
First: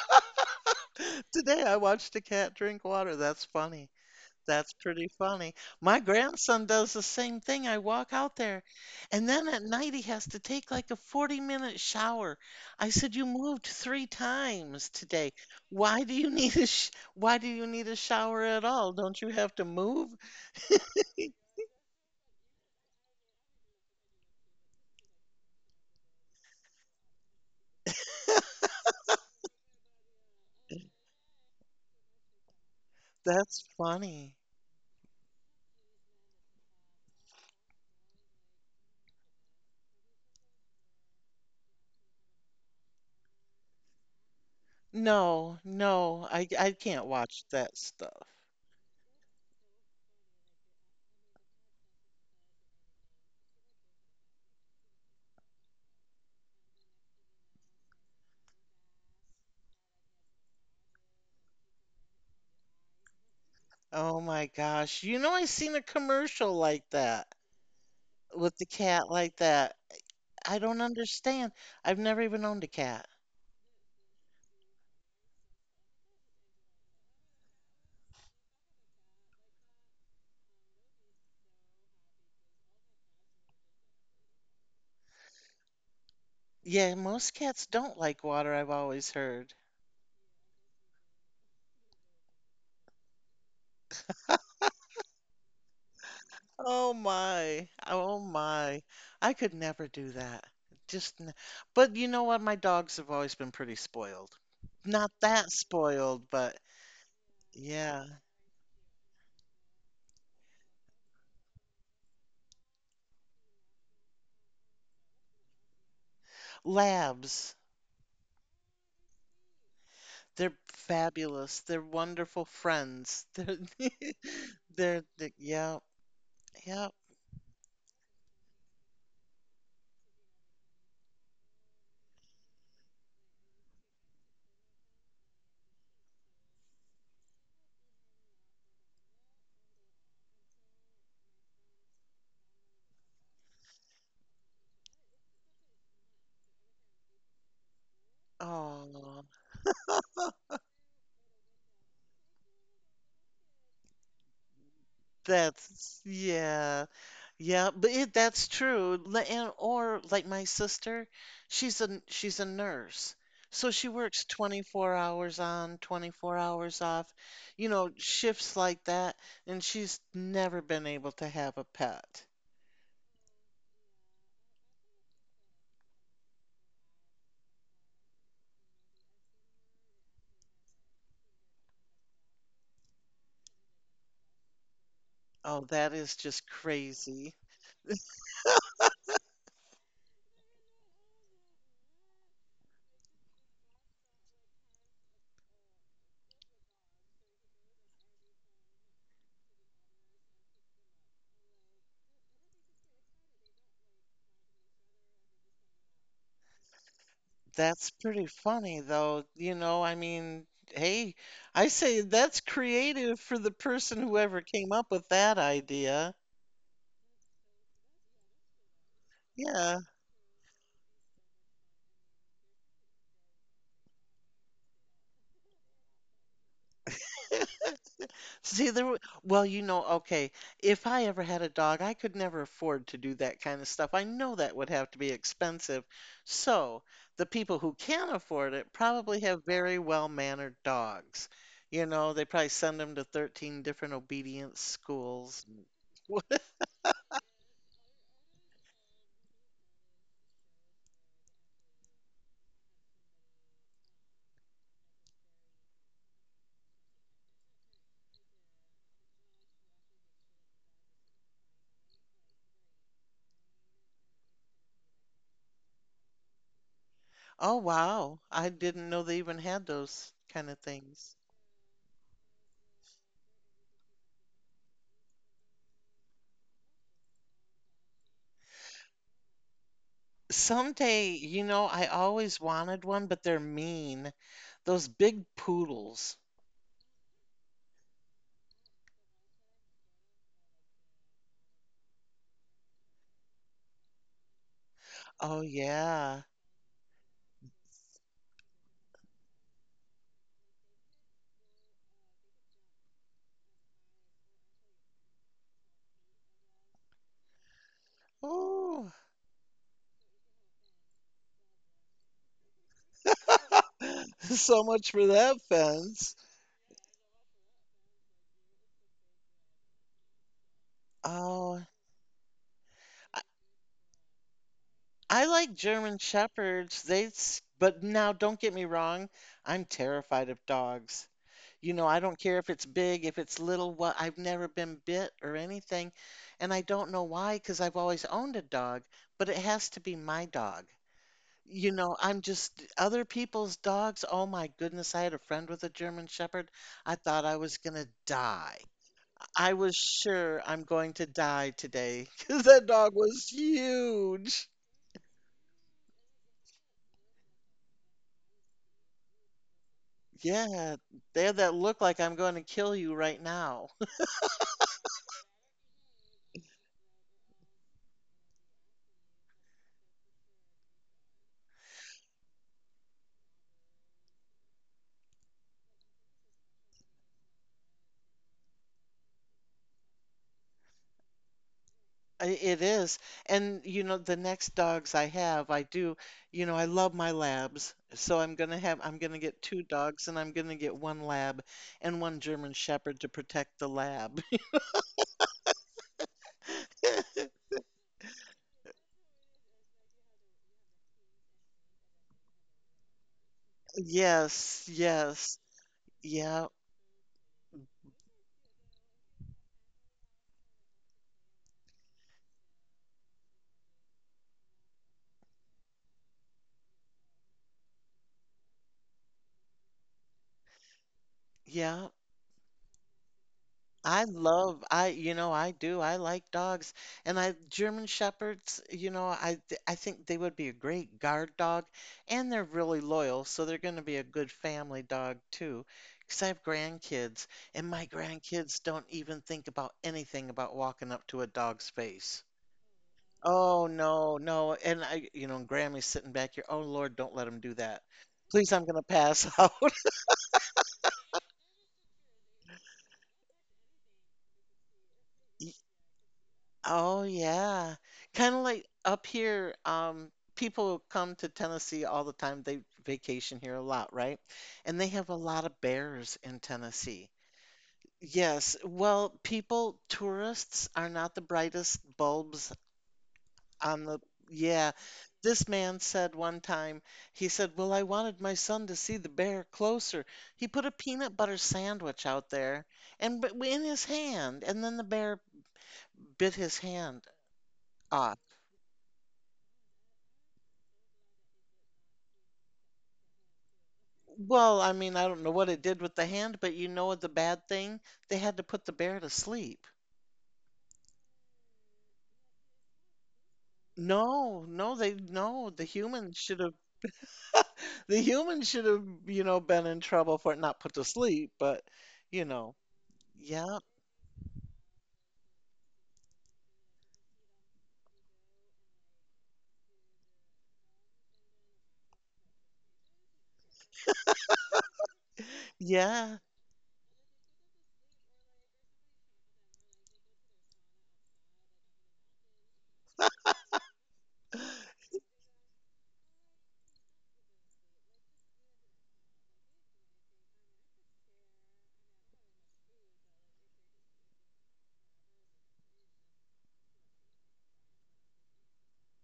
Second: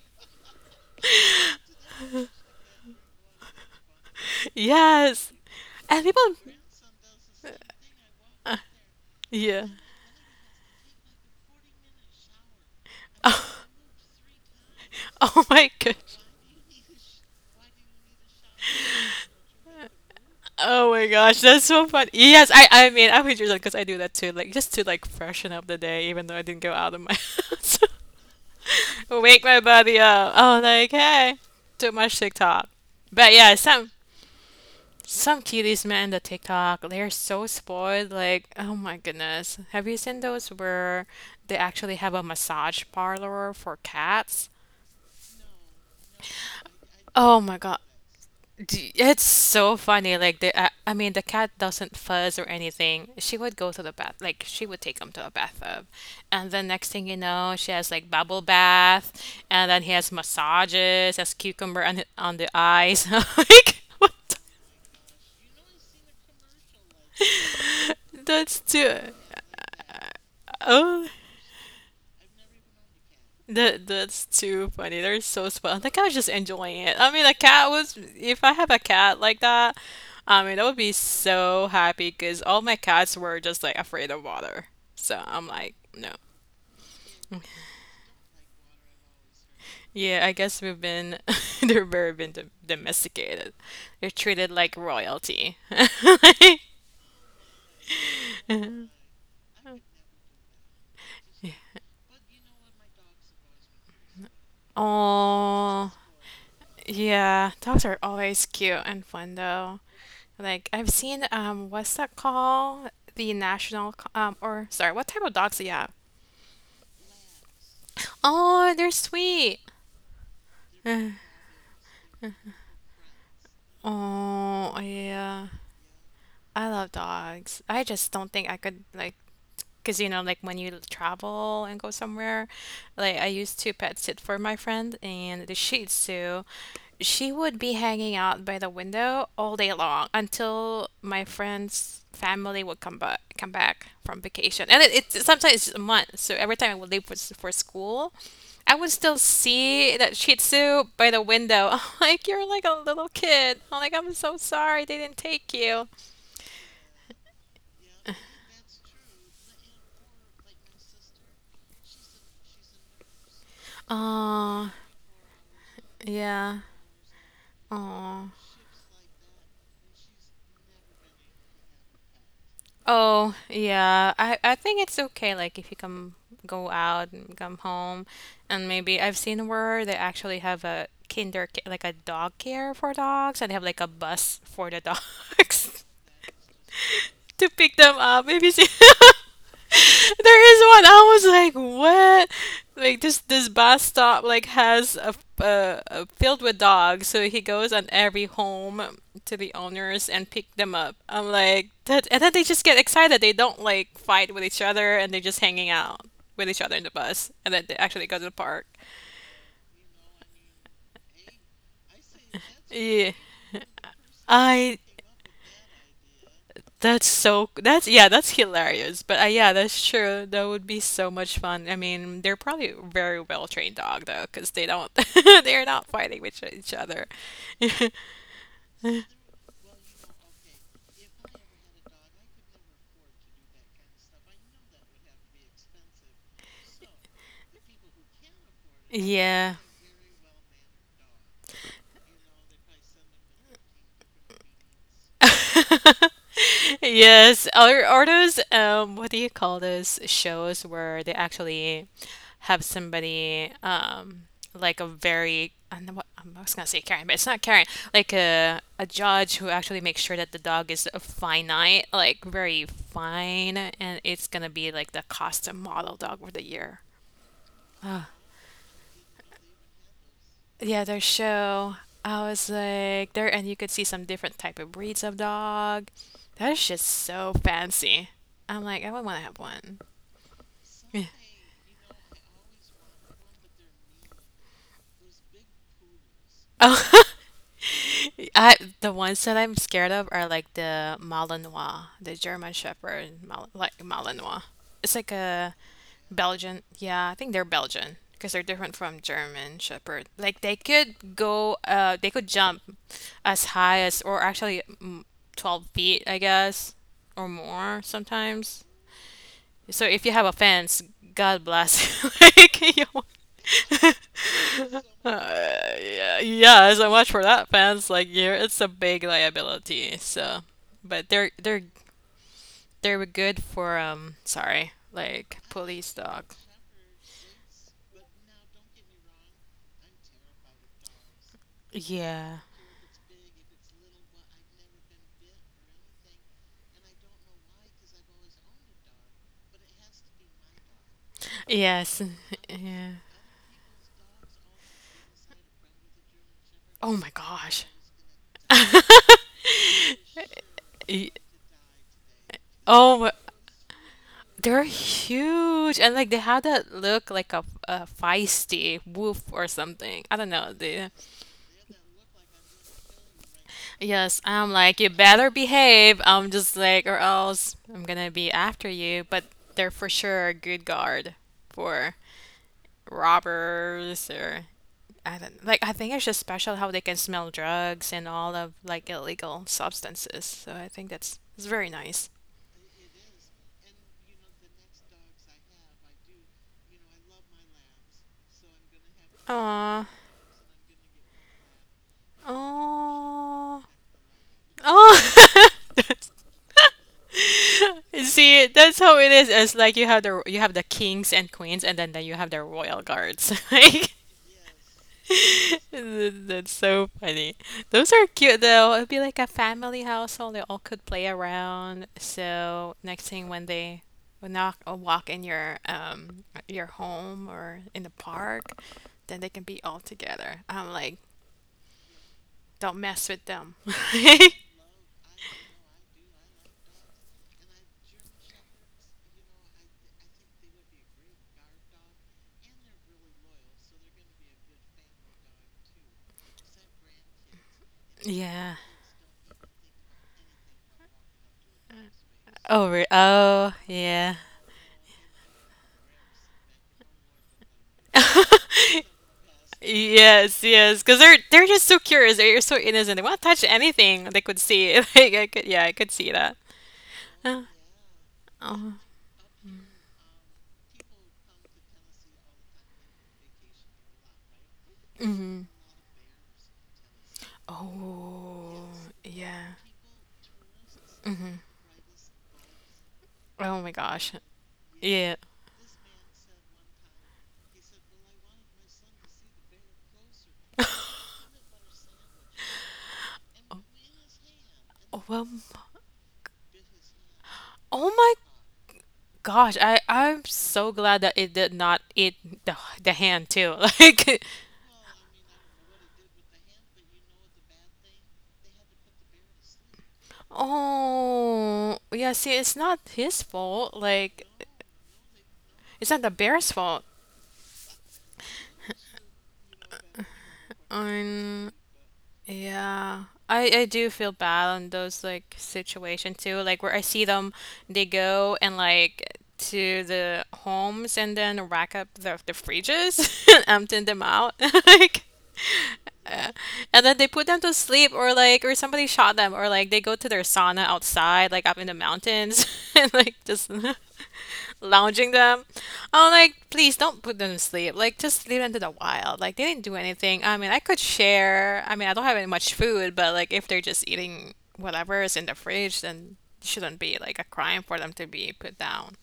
*laughs* today I watched a cat drink water. That's funny.
*laughs*
That's pretty
yes,
funny. My
and people,
grandson does the same thing. I walk out there, and then at
yeah.
night he has to take like a forty minute shower. I said, "You
Oh
moved three times
*laughs*
today.
oh my gosh.
Why do you *laughs* need a sh why do you need a shower at all? Don't you have to move?"
Oh my gosh, that's so funny. Yes, I I mean I would do that because I do that too, like just to like freshen up the day, even though I didn't go out of my *laughs* house. Wake my body up. Oh, like hey, too much TikTok. But yeah,
That's
some
funny.
some kiddies, man, the TikTok, they're so spoiled. Like, oh my goodness, have you seen those where they actually have a massage parlor for cats?
No, no, I I can't
Oh
watch
my God.
that stuff.
D- It's so funny. Like the, I, I mean, the cat doesn't fuzz or anything. She would go to the bath, like she would take him to a bathtub, and then next thing you know, she has like bubble bath, and then he has massages, has cucumber on the- on the eyes. *laughs* Like
Oh
what?
my gosh. You know I seen a commercial like that
the- That's
with the
too.
cat like that.
uh,
I don't
oh.
understand. I've never even owned a cat.
That that's too funny. They're so spoiled. The cat was just enjoying it. I mean, the cat was. If I have a cat like that, I mean, I would be so happy because all my cats were just like afraid of water. So I'm like, no.
Yeah, most cats don't like water, I've always heard.
Yeah, I guess we've been *laughs* they're very been dom- domesticated. They're treated like royalty. *laughs*
Oh my. Oh my. I could never do that. Just n But you know what? My dogs have always been pretty spoiled. Not that
Oh,
spoiled, but
yeah. Dogs are
yeah.
always cute and fun though. Like I've seen um what's that called? The national co- um or sorry, what type of dogs do you have?
Labs.
Oh, they're sweet.
They're
*sighs*
fabulous. They're wonderful friends. *laughs* They're *laughs*
Oh,
they're the,
yeah.
yeah.
I love
Yeah.
dogs. I just don't think I could like because, you know, like when you travel and go somewhere, like I used to pet sit for my friend and the Shih Tzu, she would be hanging out by the window all day long until my friend's family would come back come back from vacation. And it, it sometimes it's a month. So every time I would leave for, s- for school, I would still
Oh,
see that Shih Tzu by the window. *laughs* I'm like, you're like a little kid. I'm like, I'm so sorry they didn't take you.
that's yeah. Yeah, but it, that's true. Li- And, or like my sister, she's a she's a nurse. So she works
Oh,
twenty-four hours on, twenty-four
yeah.
hours off, you know,
Oh.
shifts like that, and she's never been able to have a pet.
Oh, yeah. I I think it's okay like if you come go out and come home and maybe I've seen where they actually have a kinder ca- like a dog care for dogs, and they have like a bus for the
Oh,
dogs.
that
*laughs*
is just crazy.
to pick them up. Maybe babysit. *laughs* There is one. I was like, what? Like this this bus stop like has a, uh, a filled with dogs. So he goes on every home to the owners and pick them up. I'm like that, and then they just get excited. They don't like fight with each other, and they're just hanging out with each other in the bus, and then they
That's
actually go to
pretty
the park.
funny
*laughs*
though, you know, I mean, hey, I say that's
Yeah.
creative for the person whoever came
I
up with that idea.
That's so, that's, yeah, that's hilarious. But uh, yeah,
Yeah.
that's true. That would be so much fun. I mean, they're probably very well trained dog though, because they don't, *laughs* they're not fighting with each other. *laughs*
See, there, w- well, you know, okay, if I ever had a dog, I could never afford to do that kind of stuff. I know that would have to be expensive. So the people who can afford it probably have
Yeah.
very well-mannered dogs. You know, they probably send them to thirteen different obedience schools.
*laughs*
*laughs*
Yes, are are those um what do you call those shows where they actually have somebody um like a very I don't know what I was gonna say Karen, but it's not Karen, like a a judge who actually makes sure that the dog is a finite, like very fine, and it's gonna be like the costume model dog for the year.
Oh, wow. I didn't know they even had those kind of
Yeah, their
things.
show. I was like there, and you could see some different type of breeds of dog. That is just so fancy. I'm like, I would want to have one.
Someday,
Yeah.
you know, I always wanted one, but they're mean. Those big poodles.
Oh, *laughs* I the ones that I'm scared of are like the Malinois, the German Shepherd, Mal like Malinois. It's like
Oh,
a
yeah.
Belgian. Yeah, I think they're Belgian because they're different from German Shepherd. Like they could go, uh, they could jump as high as, or actually mm, twelve feet, I guess, or more sometimes.
Ooh.
So if you have a fence, God bless you. *laughs* Like, you want- *laughs* uh,
*laughs* So much for that fence.
yeah, yeah, so much for that fence. Like, you're, it's a big liability. So, but they're they're
Oh,
they were
I,
good for um sorry,
I
like
like
police
German
dog.
Shepherds. They, s- but now don't get me wrong, I'm terrified of dogs. You know, I don't
Yeah.
care if it's big, if it's little, what, I've never been bit or anything. And I don't know why, because I've always owned a dog, but it has to be my dog. You
Yes.
know,
*laughs*
I'm just
Yeah.
other people's dogs. Oh my goodness, I had a friend with a German Shepherd.
Oh
I
my
thought I
gosh.
was gonna die.
*laughs*
I was sure I'm going to
Y-
die today *laughs* because that dog
Oh,
was huge.
they're huge, and like they had that look like a, a feisty wolf or something. I don't know.
Yeah,
They,
they have that look like I'm going to kill you right now.
yes, I'm like, you better behave. I'm just like, or else I'm gonna be after you. But they're for sure a good guard for robbers or I don't like I think it's just special how they can smell drugs and all of like illegal substances. So I think that's it's very nice.
*laughs* I- It is. And, you know, the next dogs I have, I do, you know, I love my labs. So I'm going to have, I'm going to get two
Aw.
dogs and I'm going to get one lab and one German Shepherd to protect the
Oh.
lab. *laughs*
Oh. *laughs* See, that's how it is. It's like you have the you have the kings and queens and then, then you have the royal guards. *laughs* Like
Yes, yes.
*laughs* That's
Yeah,
so funny. Those are cute though. It'd be like a family household. They all could play around. So next thing when they when knock or walk in your um your home or in the park, then they can be all together. I'm like,
yeah.
don't mess with them.
I
*laughs*
love, I, you know, I do, I like dogs and I German shepherds, you know, I th- I think they would be a great guard dog, and they're really loyal, so they're going to be a good family dog too, because I have grandkids, and my
Yeah.
grandkids don't even think about anything about walking up to a dog's face.
Oh, re- oh,
Oh no,
yeah.
no, and I, you know, Grammy's sitting back here. Oh Lord, don't let him do that, please. I'm going to
*laughs*
pass *laughs* out.
Yes, yes, because they're they're just so curious. They're so innocent. They won't touch anything. They could see. *laughs* Like I could, yeah, I could see
Oh,
Uh,
yeah. Kind of like
uh,
up here, um, people come to Tennessee all the time. They vacation here a lot, right? And they have a lot
hmm.
of bears in Tennessee. Yes.
Oh,
Well,
yeah.
people, tourists are not the
Hmm.
brightest bulbs
Oh my
on the,
gosh.
yeah.
Yeah.
This man said one time, he said, Well, I wanted my son to see the bear closer. He put a peanut butter sandwich out there and b- in his hand, and then the
Oh,
bear
well, m-
bit his hand.
oh my gosh. I I'm so glad that it did not eat the the hand too. *laughs* Like,
Well, I mean, I don't know what it did with the hand, but you know the bad thing? They had to put the bear to sleep.
oh yeah. See, it's not his fault. Like,
No, no, they no, the
it's not the
humans should
bear's
have
fault.
*laughs* the humans should have, you know, been in trouble for it, not put to sleep,
Um,
but you know,
Yeah. I
yeah,
I do feel bad on those like situation too, like where I see them they go and like to the homes and then rack up the the fridges *laughs* and empty them out. *laughs* Like
yeah.
yeah, and then they put them to sleep or like or somebody shot them or like they go to their sauna outside like up in the mountains *laughs* and like just *laughs* lounging them. I'm like, please don't put them to sleep. Like just leave them to the wild. Like they didn't do anything. I mean, I could share. I mean, I don't have any much food, but like if they're just eating whatever is in the fridge, then it shouldn't be like a crime for them to be put down,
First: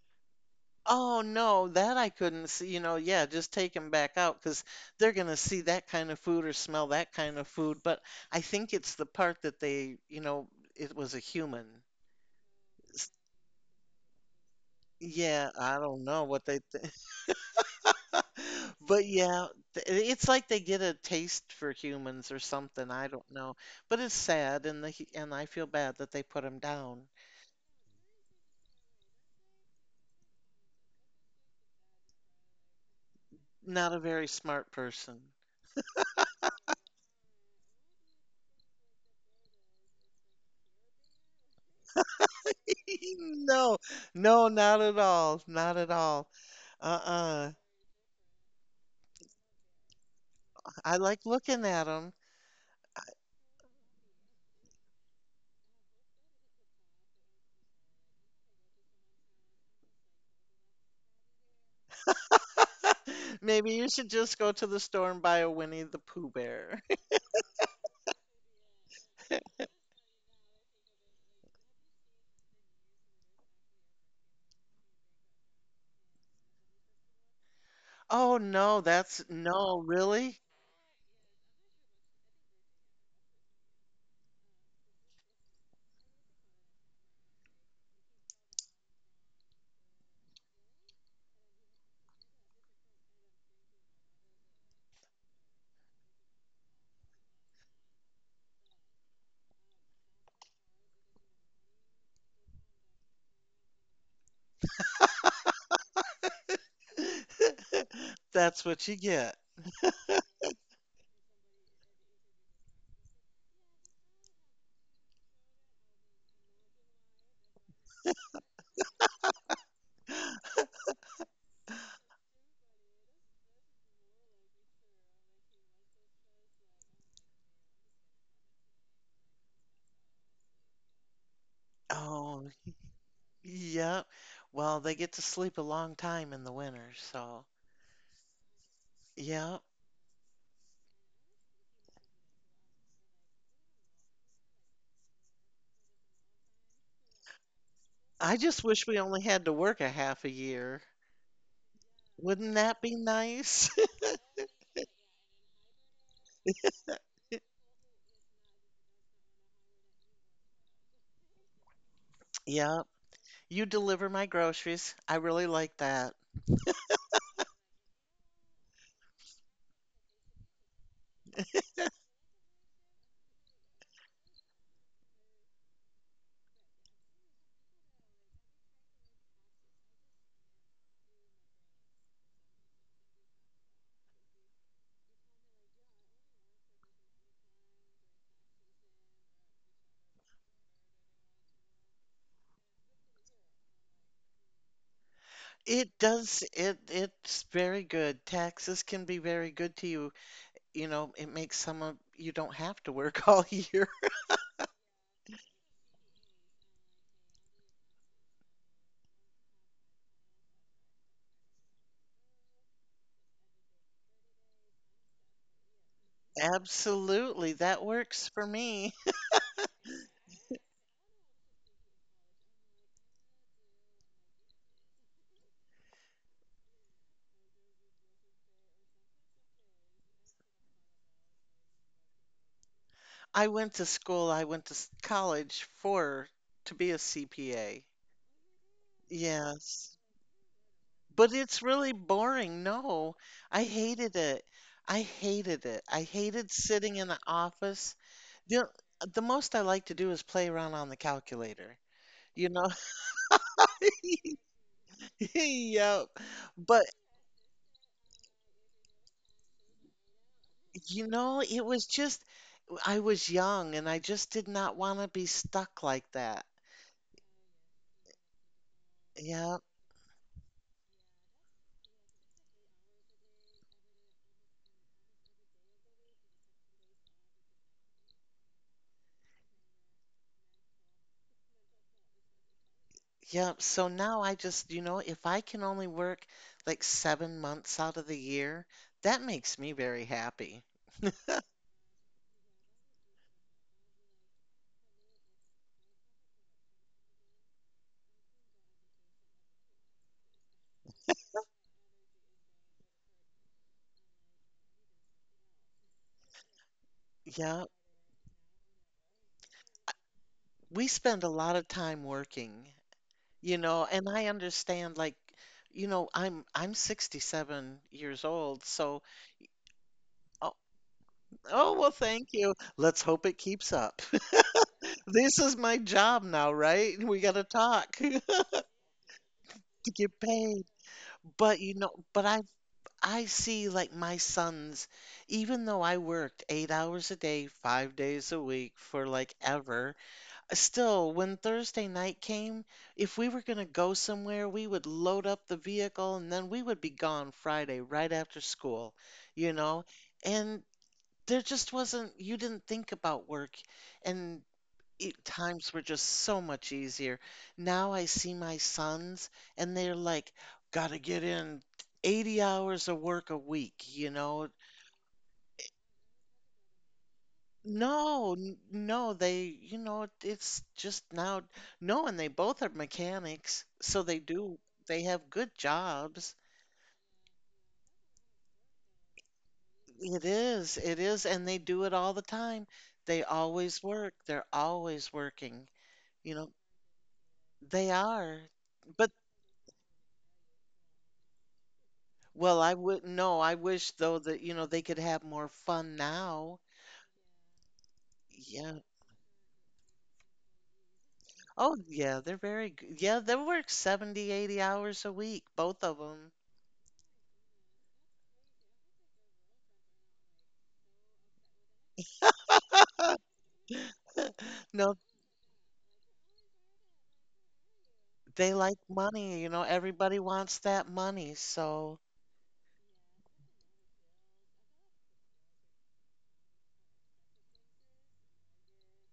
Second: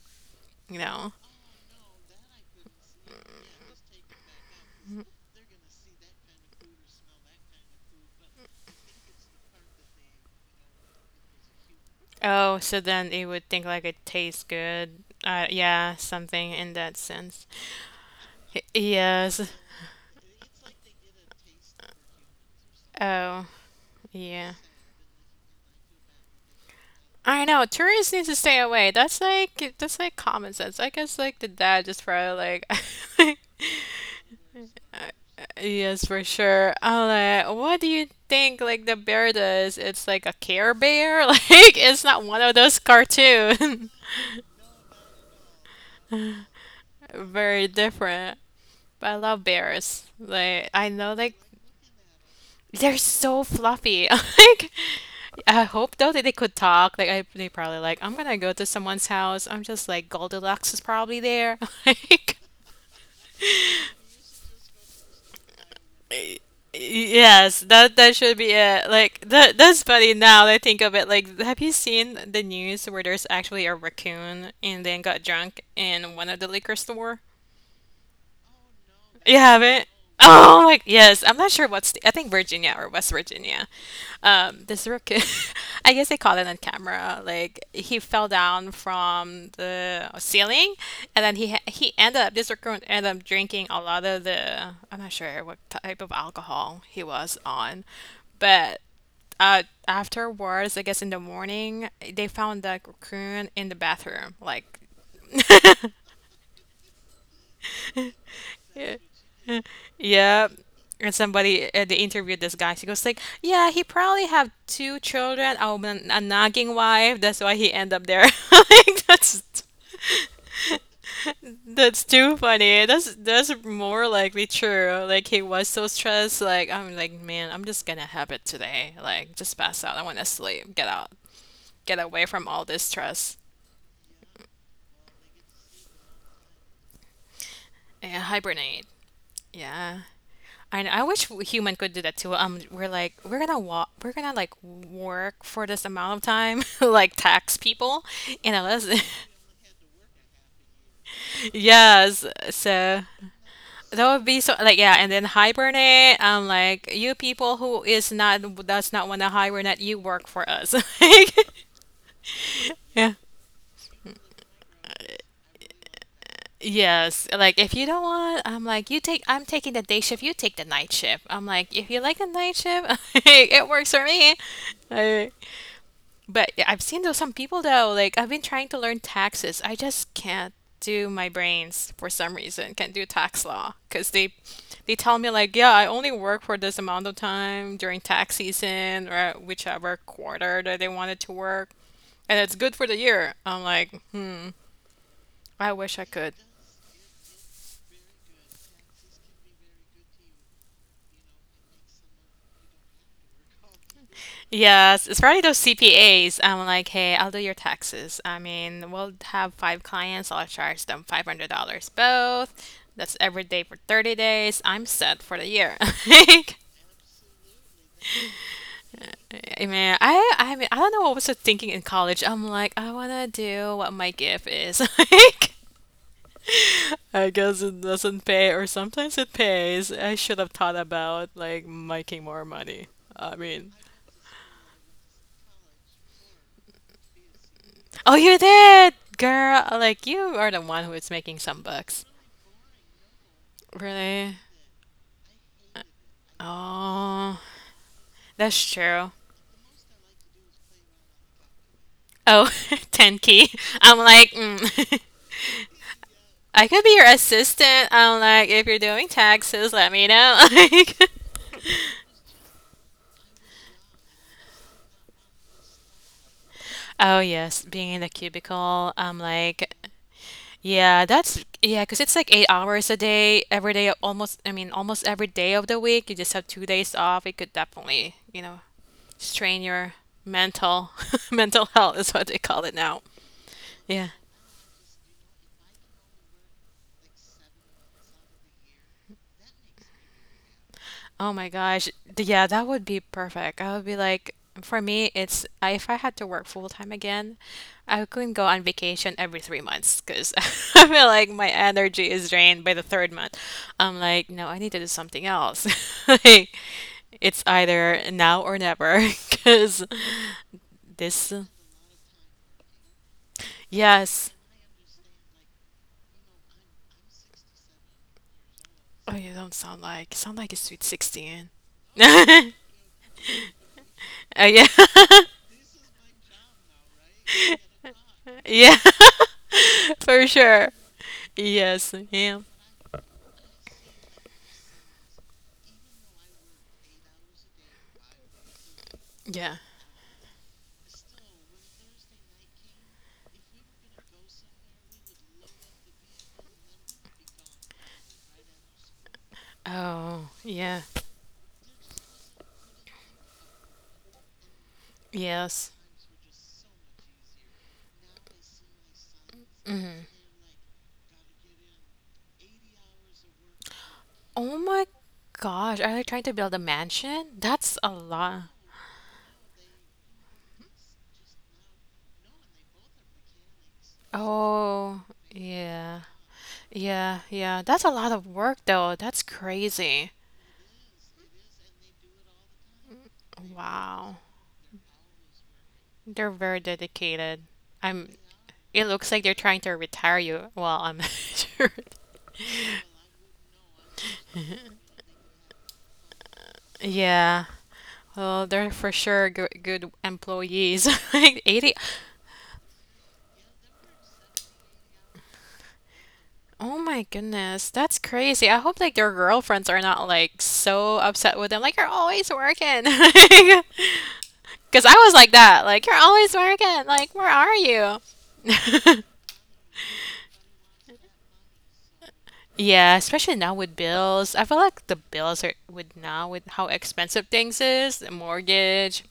you know?
Oh no, that I couldn't see. You know, yeah, just take them back out, because they're gonna see that kind of food or smell that kind of food. But I think it's the part that they, you know, it was a human.
Oh, so
S-
then it would think like it tastes good. Uh,
Yeah, I
yeah,
don't know what
something
they
in that sense.
*laughs*
Y-
But
Yes.
yeah, th- it's like they get a taste for humans or something. I don't
Oh,
know. But it's
yeah.
sad, and the hu- and I feel bad that they put him down.
I know. Tourists need to stay away. That's like that's like common sense. I guess like the dad just probably like
Not a very
*laughs*
smart person.
Yes, for sure. I'm like, what do you think like the bear does? It's like a Care Bear? *laughs* Like it's not one of those
*laughs* No,
cartoons.
no, not at all. Not at all.
*laughs*
Uh-uh.
Very different. But I love bears. Like I
I
know
like
like
looking at them.
they're so fluffy. *laughs* Like, I hope though that they could talk. Like, I, they probably like, I'm gonna go to someone's house. I'm just like, Goldilocks is probably there. *laughs* Like,
*laughs* Maybe you should just go to the store and buy a Winnie the Pooh
y-
bear. *laughs*
yes, that that should be it. Like, that that's funny now that I think of it. Like, have you seen the news where there's actually a raccoon and then got drunk in one of the liquor store?
Oh no, that's
You
no,
haven't? *laughs*
really?
Oh my, yes. I'm not sure what's the, I think Virginia or West Virginia. Um, this rookie, *laughs* I guess they caught it on camera. Like he fell down from the ceiling, and then he ha- he ended up this recruit ended up drinking a lot of the I'm not sure what type of alcohol he was on, but uh, afterwards, I guess in the morning, they found that cocoon in the bathroom. Like,
*laughs* That's what you
*laughs*
get.
Yep. And somebody uh, they interviewed this guy. She goes like, "Yeah, he probably have two children, a, woman- a nagging wife. That's why he end up there." *laughs* Like that's that's too funny. That's that's more likely true. Like he was so stressed. Like I'm like, man, I'm just gonna have it today. Like just pass out. I want to sleep. Get out. Get away from
Oh,
all this stress.
yep. Well, they get to sleep a long time in the winter, so
Yeah, hibernate.
yeah.
Yeah. I know. I wish w- human could do that too. Um, we're like we're gonna walk, we're gonna like work for this amount of time, *laughs* like tax people,
I
you know.
just wish
That's,
we only had to work a half a year.
*laughs* yes,
Wouldn't that
so
be nice? *laughs*
that would be so like yeah, and then hibernate. I'm like you people who is not does not want to hibernate, you work for us. *laughs* Like,
Yep.
yeah.
You deliver my groceries. I really like that.
Yes, like if you don't want, I'm like you take. I'm taking the day shift. You take the night shift. I'm like if you like the night shift, *laughs* it works for me. Like, but yeah, I've seen though some people though, like I've been trying to learn taxes. I just can't do my brains for some reason. Can't do tax law because they they tell me like, yeah, I only work for this amount of time during tax season or whichever quarter that they wanted to work, and it's good for the year. I'm like, hmm, I
It
wish I
does,
could.
it it's very good. Taxes can be very good to you. You know, it makes some of you don't have to work *laughs* all year.
Yes, it's probably those C P As. I'm like, hey, I'll do your taxes. I mean, we'll have five clients. I'll charge them five hundred dollars both. That's every day for thirty days. I'm set for the year. *laughs*
Absolutely. That works for me.
Like, I mean, I, I mean, I don't know what was I thinking in college. I'm like, I want to do what my gift is. *laughs* Like, I guess it doesn't pay, or sometimes it pays. I should have thought about like making more money. I
I
mean,
went to school, I went to s- college for to be a C P A.
Oh, you did, girl.
Yes.
Like you are the one who is
But
making
it's
some
really
bucks,
boring. No, I hated
really?
it. I hated it. I hated sitting in the
Oh,
office. The,
that's true.
the most I like to do is play around on the calculator, you
Oh,
know?
*laughs* Tenki. I'm like, mm.
*laughs* Yep.
*laughs* I
But,
could be your assistant. I'm like, if you're doing taxes, let me know. *laughs* Like,
you know, it was just, I was young and I just did not want to be stuck like that.
oh yes, being in the cubicle. I'm
Yep.
like, yeah, that's yeah, 'cause it's like eight hours a day, every day, almost. I mean, almost every day of the week. You just have two days off. It could definitely, you know, strain your mental *laughs* mental health is what they call it now.
Yep. So
Yeah.
now I just, you know, if I can only work like seven months out of the year, that makes me very happy.
Oh my gosh. D- Yeah, that would be perfect. I would be like, for me, it's I, if I had to work full time again, I couldn't go on vacation every three months because *laughs* I feel like my energy is drained by the third month. I'm like, no, I need to do something else. *laughs* Like, it's
Yep.
either now or never *laughs* because
We spend a
this.
lot of time working, you know, and I
Yes.
understand, like, you know, I'm I'm sixty-seven years old, so
Oh, you don't sound like sound like
oh,
a sweet sixteen.
oh well,
*laughs*
thank you. Let's hope it keeps up. *laughs*
Oh yeah.
This is my job now, right? We got to talk *laughs* to
*laughs* Yeah. *laughs*
get
For
paid.
sure.
But you know,
Yes.
but
Yeah.
I I see, like, my sons, even though I worked eight hours a day, five days a week for like
Yeah.
ever, still, when Thursday night came, if we were going to go somewhere, we would load up the vehicle and then we would be gone Friday right after school, you know?
Oh,
And
yeah.
there just wasn't, you didn't think about work, and it,
Yes.
times were just so much easier. Now I see my sons and they're
Hmm.
like, gotta get in eighty hours of work a week, you know?
Oh my gosh, are they trying to build a mansion? That's a
No,
lot.
n- no, they, you know, it- it's just now. No, and they both are mechanics, so they do, they
Oh,
have good
yeah.
jobs.
Yeah, yeah. That's a lot of work though. That's crazy.
It is, it is, and they do it all the time. They always work.
Wow.
They're always working.
They're
You know,
very dedicated.
they
I'm
are.
it
But,
looks like they're trying to retire you. Well, I'm *laughs* not sure.
well, I would, no, I wish though that, you know, they could have more fun now.
Yeah. Well, they're
Yeah.
for sure good, good employees. *laughs* Like eighty.
Oh, yeah, they're very, g- yeah, they work seventy, eighty hours a week, both of them.
Oh my goodness. That's crazy. I hope like their girlfriends are not like so upset with them. Like you're always working. *laughs*
*laughs*
Because I
No,
was like that. Like you're always working. Like where are
they like
you? *laughs*
money, you know, everybody wants that money. So,
Yeah, especially now with bills. I feel like the bills are with now with how expensive things is, the mortgage,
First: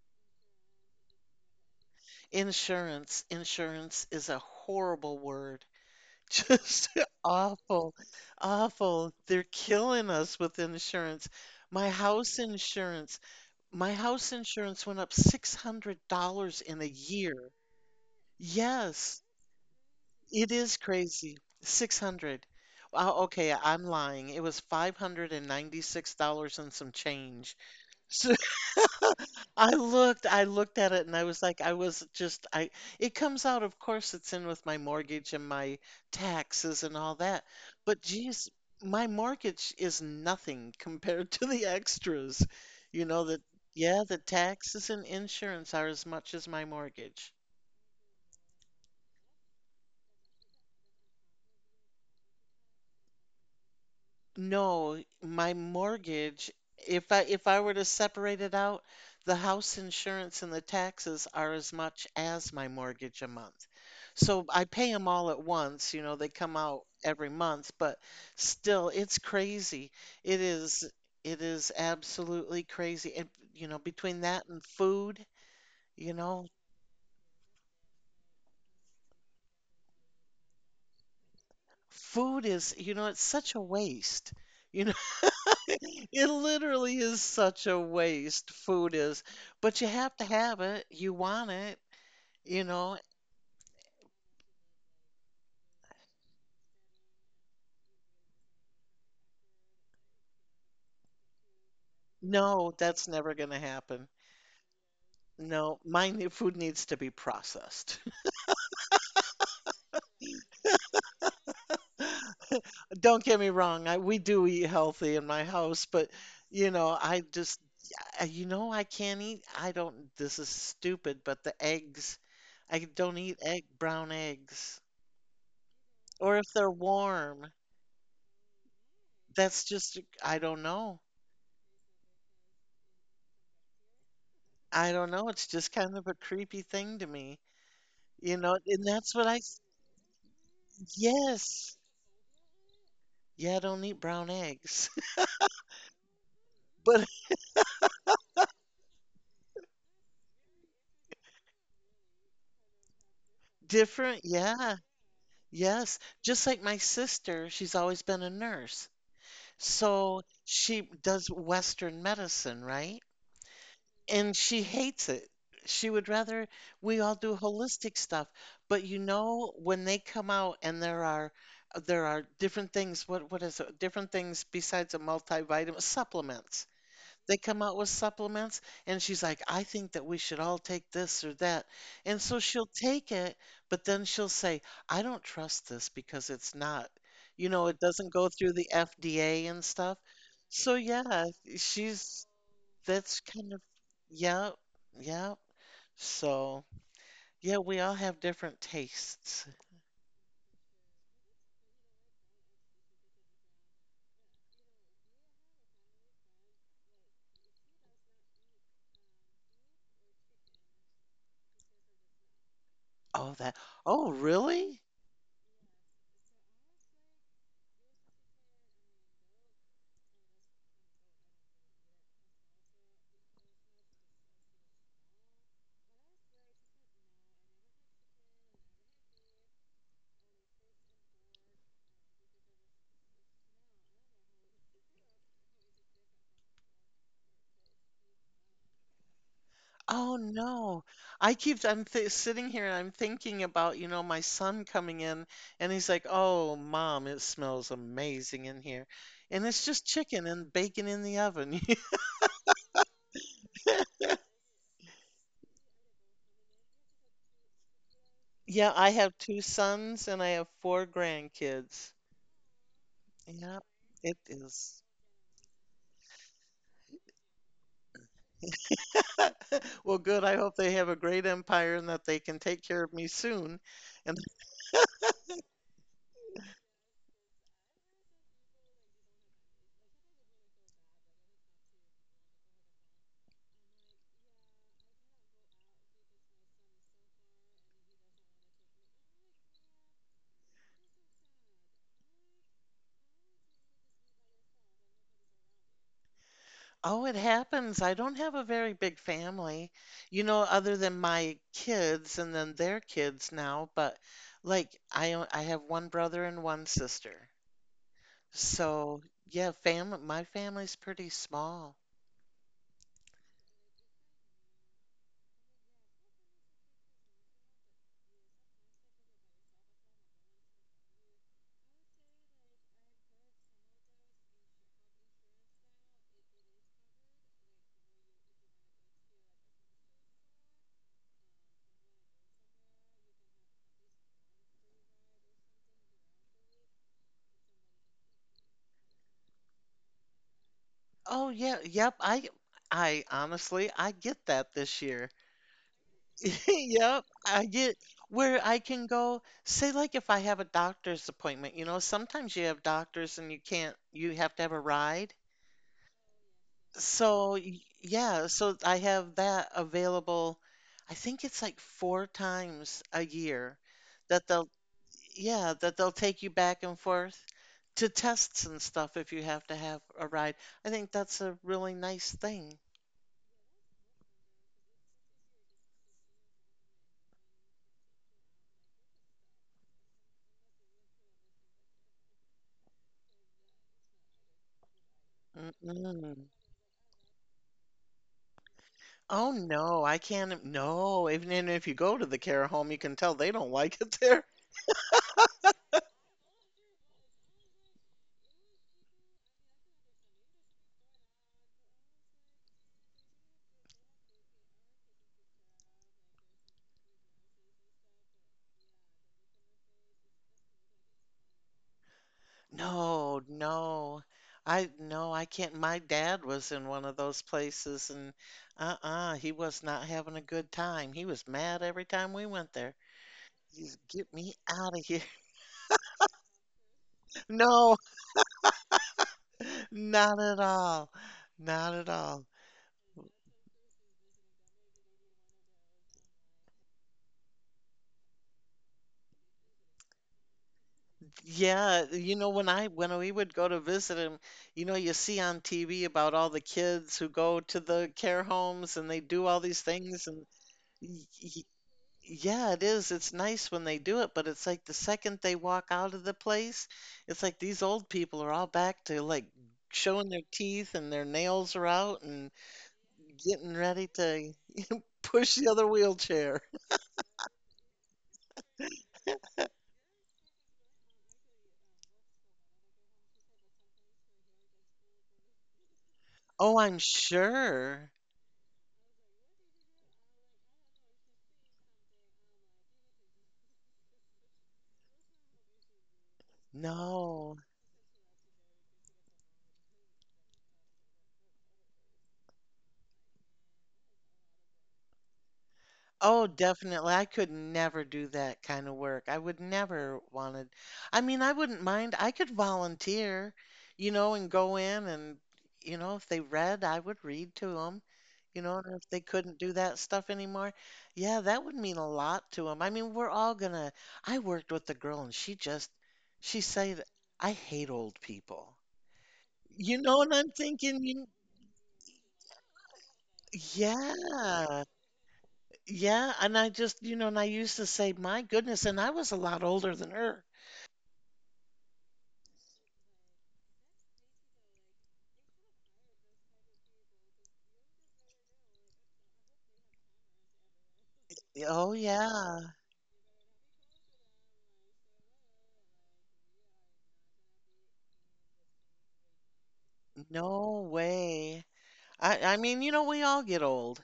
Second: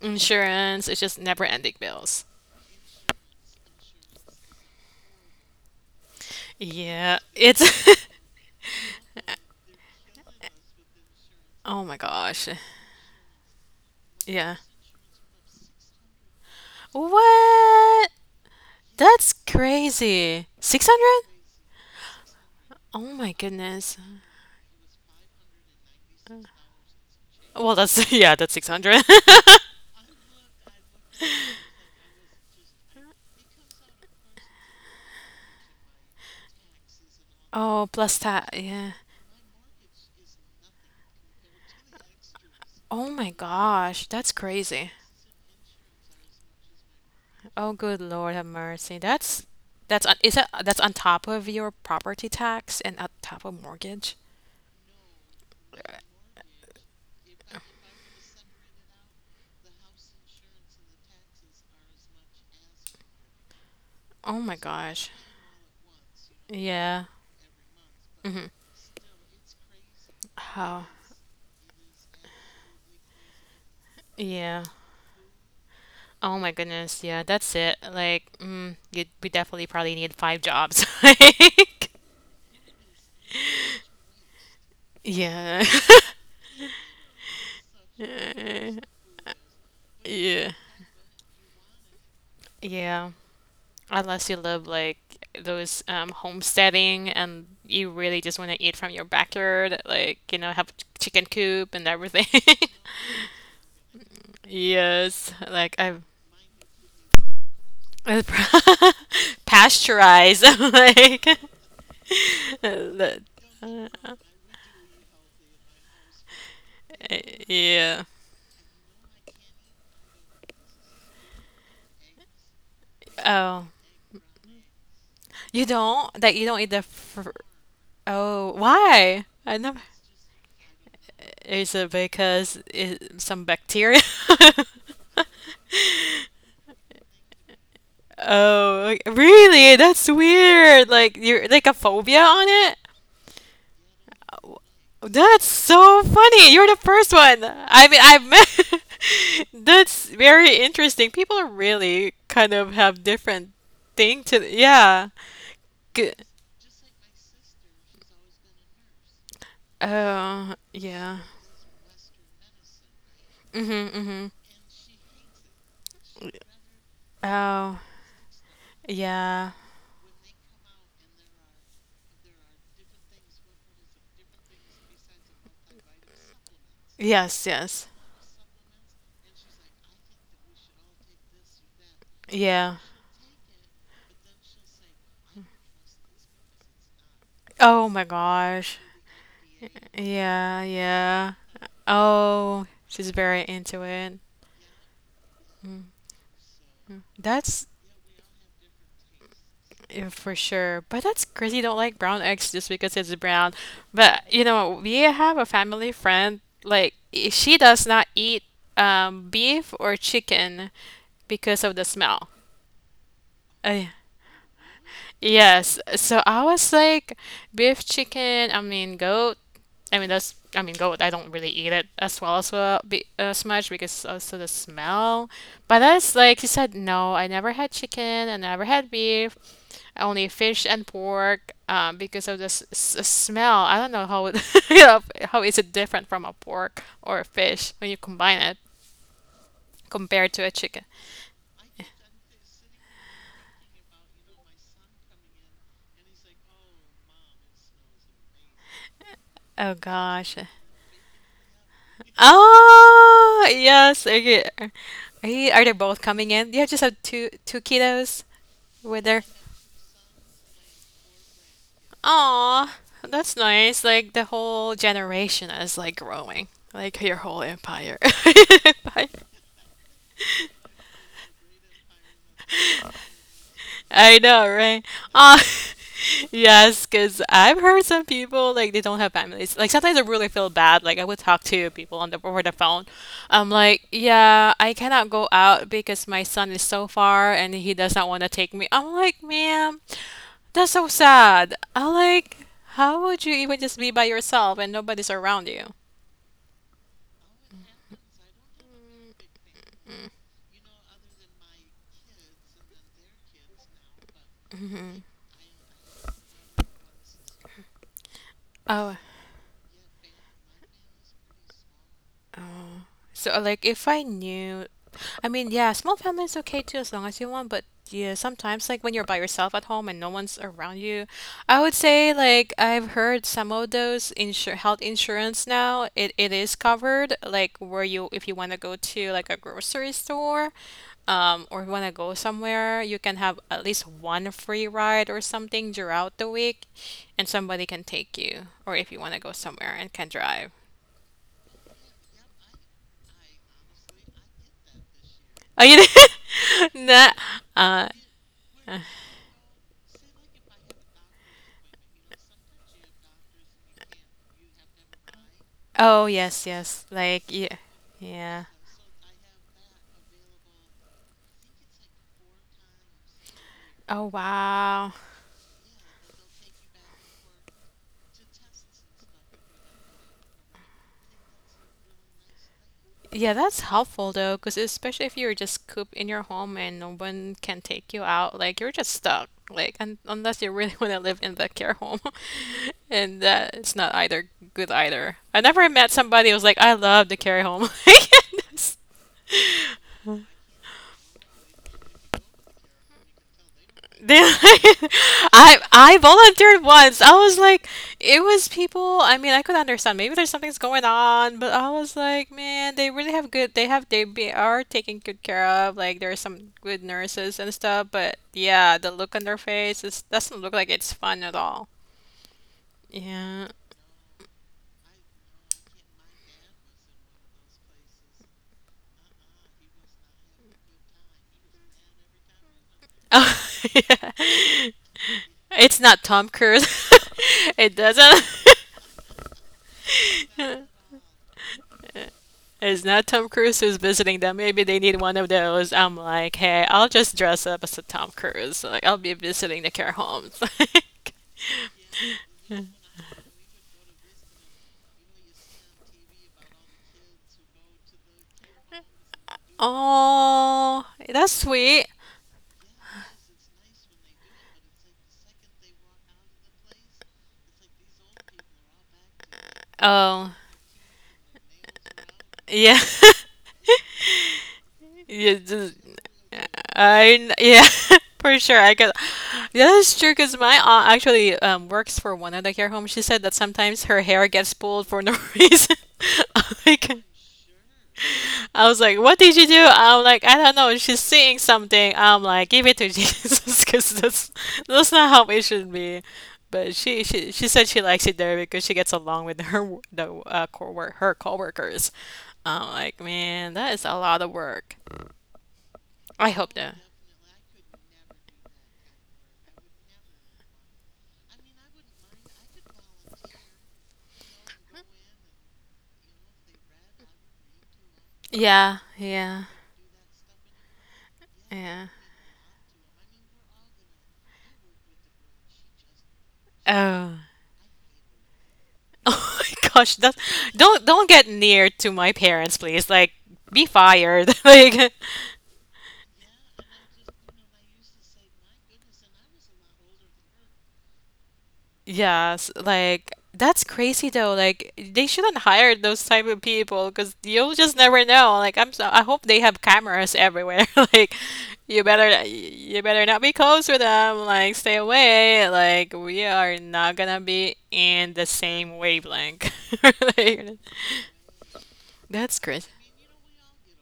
insurance, it's just never ending bills.
insurance, insurance is a horrible word. *laughs* Just
Yeah, it's
awful,
*laughs*
awful. They're killing us with insurance.
oh
My
my
house
gosh.
insurance, my house
Yeah.
insurance went up six hundred dollars in a year.
What?
Yes,
That's crazy.
it is
six hundred?
crazy. six hundred.
Oh my
Oh, okay, I'm
goodness.
lying. It was five hundred ninety-six dollars and some change.
Well, that's *laughs* yeah, that's
*laughs*
six hundred. *laughs*
I looked, I looked at it and I was like, I was just, I, it comes out, of course, it's in with my mortgage and my taxes and all that.
Oh,
But
plus that.
geez,
Yeah.
my mortgage is nothing *laughs* compared to the extras. You
Oh
know,
my
that,
gosh,
yeah, the
that's crazy.
taxes and insurance are as much as my mortgage.
Oh, good Lord have mercy. That's that's on- is that that's on top of your property tax and on top of mortgage?
No, my mortgage, if I if I were to separate it out, the house insurance and the taxes are as much as my mortgage a month.
Oh
So
my
I pay them
gosh.
all at once, you know, they come out
Yeah.
every month, but
Mm-hmm.
still it's crazy. It is
How?
it is absolutely crazy. And you know, between that and
Yeah.
food, you
Oh
know,
my goodness. Yeah, that's it. Like, mm, you we definitely probably need five jobs. *laughs* Like,
food is, you know, it's such a waste. You know,
yeah.
*laughs* it literally is such a waste, food
*laughs*
is. But you have to
Yeah.
have it. You want it, you know?
Yeah. Unless you live like those um, homesteading and you really just want to eat from your backyard, like, you know, have ch- chicken coop and everything. *laughs*
No, that's never gonna happen.
Yes, like
No,
I've
my ne- food needs to be processed.
*laughs* pasteurized, *laughs* like *laughs*
*laughs*
the-
Don't get me wrong,
uh,
I, we do eat healthy in my house, but you know, I just,
yeah.
I- you know, I can't eat. I don't, this is stupid, but the eggs, I don't eat egg,
Oh,
brown eggs.
you don't like
Or if
you don't eat
they're
the fr-
warm,
oh why? I
that's
never.
just, I don't know.
Is it because it, some bacteria?
I don't know. It's just kind of a
*laughs*
creepy thing to me, you know, and
Oh, like,
that's what I, s-
really? That's weird. Like you're like
yes.
a phobia on it?
Yeah, I don't eat brown
Oh,
eggs. *laughs*
that's so funny. You're the
But
first one. I mean, I've met. *laughs* That's very interesting. People really kind of have different
different,
thing to.
yeah,
Yeah.
yes.
Good.
Just like my sister, she's always been a nurse. So
Oh,
she
yeah.
does Western medicine, right?
Mm-hmm,
And she hates it. She would
mm-hmm.
rather we all do
Oh,
holistic stuff. But you know,
yeah.
when they come out and there are there are different things, what what is it? Different things besides a multivitamin, supplements. They
Yes,
come out with
yes.
supplements, and she's like, I think that we should all take this or that. And so she'll
Yeah.
take it, but then she'll say, I don't trust this because it's not, you know, it
Oh my
doesn't go through the
gosh.
F D A and stuff.
Yeah,
So yeah,
yeah.
she's
Oh, she's
that's
very
kind of,
into it.
yeah, yeah.
Mhm.
So yeah,
That's
we all have different tastes.
yeah, for sure. But that's crazy. You don't like brown eggs just because it's brown. But you know, we have a family friend. Like i- she does not eat um, beef or chicken because of the smell.
Oh, that,
Uh,
oh, really?
Yes. So I was like, beef chicken, I mean, goat. I mean, that's, I mean, goat. I don't really eat it as well as well be, uh, so much because also the smell. But that's like, he said, no, I never had chicken, I never had beef, only fish and pork, um, because of the s s- smell. I don't know how it, *laughs* you know, how is it different from a pork or a fish when you combine it
Oh
compared to a
no.
chicken.
I keep I'm th sitting here and I'm thinking about, you know, my son coming in and he's like, "Oh, mom, it smells amazing in here." And it's
Oh
just chicken
gosh.
and bacon in the oven. *laughs*
Oh, yes. Okay. Are you- are they both coming in? You just have two two kiddos
Yeah, I
with
have
their.
two sons and I have four grandkids.
Aw, that's nice. Like
Yep,
the
it
whole
is.
generation is like growing, like your whole empire. *laughs* Empire.
*laughs* Well, good. I hope they have a great empire and that they can take care of me soon. And
I know, right? Uh, *laughs* yes, because I've heard some people like they don't have families. Like sometimes I really feel bad. Like I would talk to people on the over the phone. I'm like, yeah, I cannot go out because my son is so far and he does not want to take me. I'm like, ma'am, that's so sad. I'm like, how would you even just be by yourself and nobody's around you?
oh, it happens. I don't have a very big family, you know, other than my kids and then their kids now, but like
Mm-hmm.
I o- I have one brother and one sister.
Oh,
So, yeah, family my family's pretty small.
oh. So, like, if I knew, I mean, yeah, small family is okay too, as long as you want, but yeah, sometimes, like, when you're by yourself at home and no one's around you, I would say, like, I've heard some of those insur health insurance now, it, it is covered, like, where you, if you want to go to, like, a grocery store, um, or want to go somewhere, you can have at least one free ride or something throughout the week, and somebody can take you, or if you want to go somewhere and can drive.
Oh, yeah, yep. I I honestly I get that this year.
Are you
*laughs*
there? *laughs*
Yep,
No.
I get
Uh,
where I
uh,
can go. Say, like, if I have a doctor's appointment, you know, sometimes you have doctors and you can't, you have to have a ride.
oh yes, yes. Like
So,
yeah,
y- yeah,
yeah.
so I have that available. I think it's like four times a year
Oh
that they'll,
wow.
yeah, that they'll take you back and forth to tests and stuff if you have to have a ride. I think that's a really nice thing.
Yeah, that's helpful though, because especially if you're just cooped in your home and no one can take you out, like you're just stuck. Like, un unless you really *laughs* want to live in the care home, *laughs* and that it's not either good either. I never met
Mm-mm.
somebody who was like, I love the care home. *laughs* Yes.
Oh no, I can't. No, even, even if you go to the care home, you can tell they don't *laughs* like it
They-
there.
*laughs* I I volunteered once. I was like, it was people. I mean, I could understand. Maybe there's something's going on, but I was like, man, they really have good. They have they be, are taken good care of. Like there are some good nurses and stuff. But yeah, the look on their face is doesn't look like it's fun at all.
No,
Yeah. *laughs*
no. I no, I can't. My dad was in one of those places and uh-uh, he was not having a good time. He was mad every time we went there.
Oh,
He's
yeah.
get me out of here. *laughs*
It's not Tom Cruise. *laughs* It
No,
doesn't.
not at all. Not at
*laughs*
all.
It's not Tom Cruise who's visiting them. Maybe they need one of those. I'm like, hey, I'll just dress up as a Tom Cruise. Like, I'll be visiting the care homes. *laughs*
Yeah, you know, when
Like,
I when we would go to visit him, you know, you see on T V about all the kids who go to the care homes and they do all these things and
oh,
y-
that's
y-
sweet.
yeah, it is. It's nice when they do it, but it's like the second they walk out of the place, it's like these old people are all back to like showing
Oh,
their teeth and their nails are out and
yeah. *laughs*
getting ready to
Yeah,
push the other
just,
wheelchair. *laughs*
I kn- yeah, *laughs* for sure. I guess that's true. Cause my aunt actually um, works for one of the care homes. She said that sometimes her hair gets pulled for no *laughs* reason. *laughs*
Oh,
Like,
I'm sure.
I was like, "What did you do?" I'm like, "I don't know." She's seeing something. I'm like, "Give it to Jesus," *laughs* because that's that's not how it should be. But she she
No.
she said she likes it there because she gets along with her w- the uh, co work her coworkers. I'm like, man, that is a lot of work.
Oh,
I hope that.
definitely. I could never do that kind of work. I would never wanted. I mean, I wouldn't mind. I could volunteer, you know, and go in and, you know, if they read, I would read to them, you know, and
Yeah,
if they couldn't
yeah,
do that stuff anymore, yeah, that would mean
yeah.
a lot to them. I mean, we're all gonna. I worked with a girl and she just, she said,
Oh,
I hate old people.
*laughs* oh my
You
gosh!
know what
That
I'm
don't
thinking? You,
don't get near to my parents, please. Like, be fired. *laughs*
yeah.
Like,
Yeah, and I just, you know, and I used to say, "My goodness," and I was a lot older than her.
yes, like that's crazy though. Like they shouldn't hire those type of people because you'll just never know. Like I'm so I hope they have cameras everywhere. *laughs* Like
Oh
you better
yeah.
you better not be close with them. Like stay away. Like we are not gonna be in the same wavelength. *laughs* Like,
No way. I I
that's
mean,
crazy.
you know, we all get old.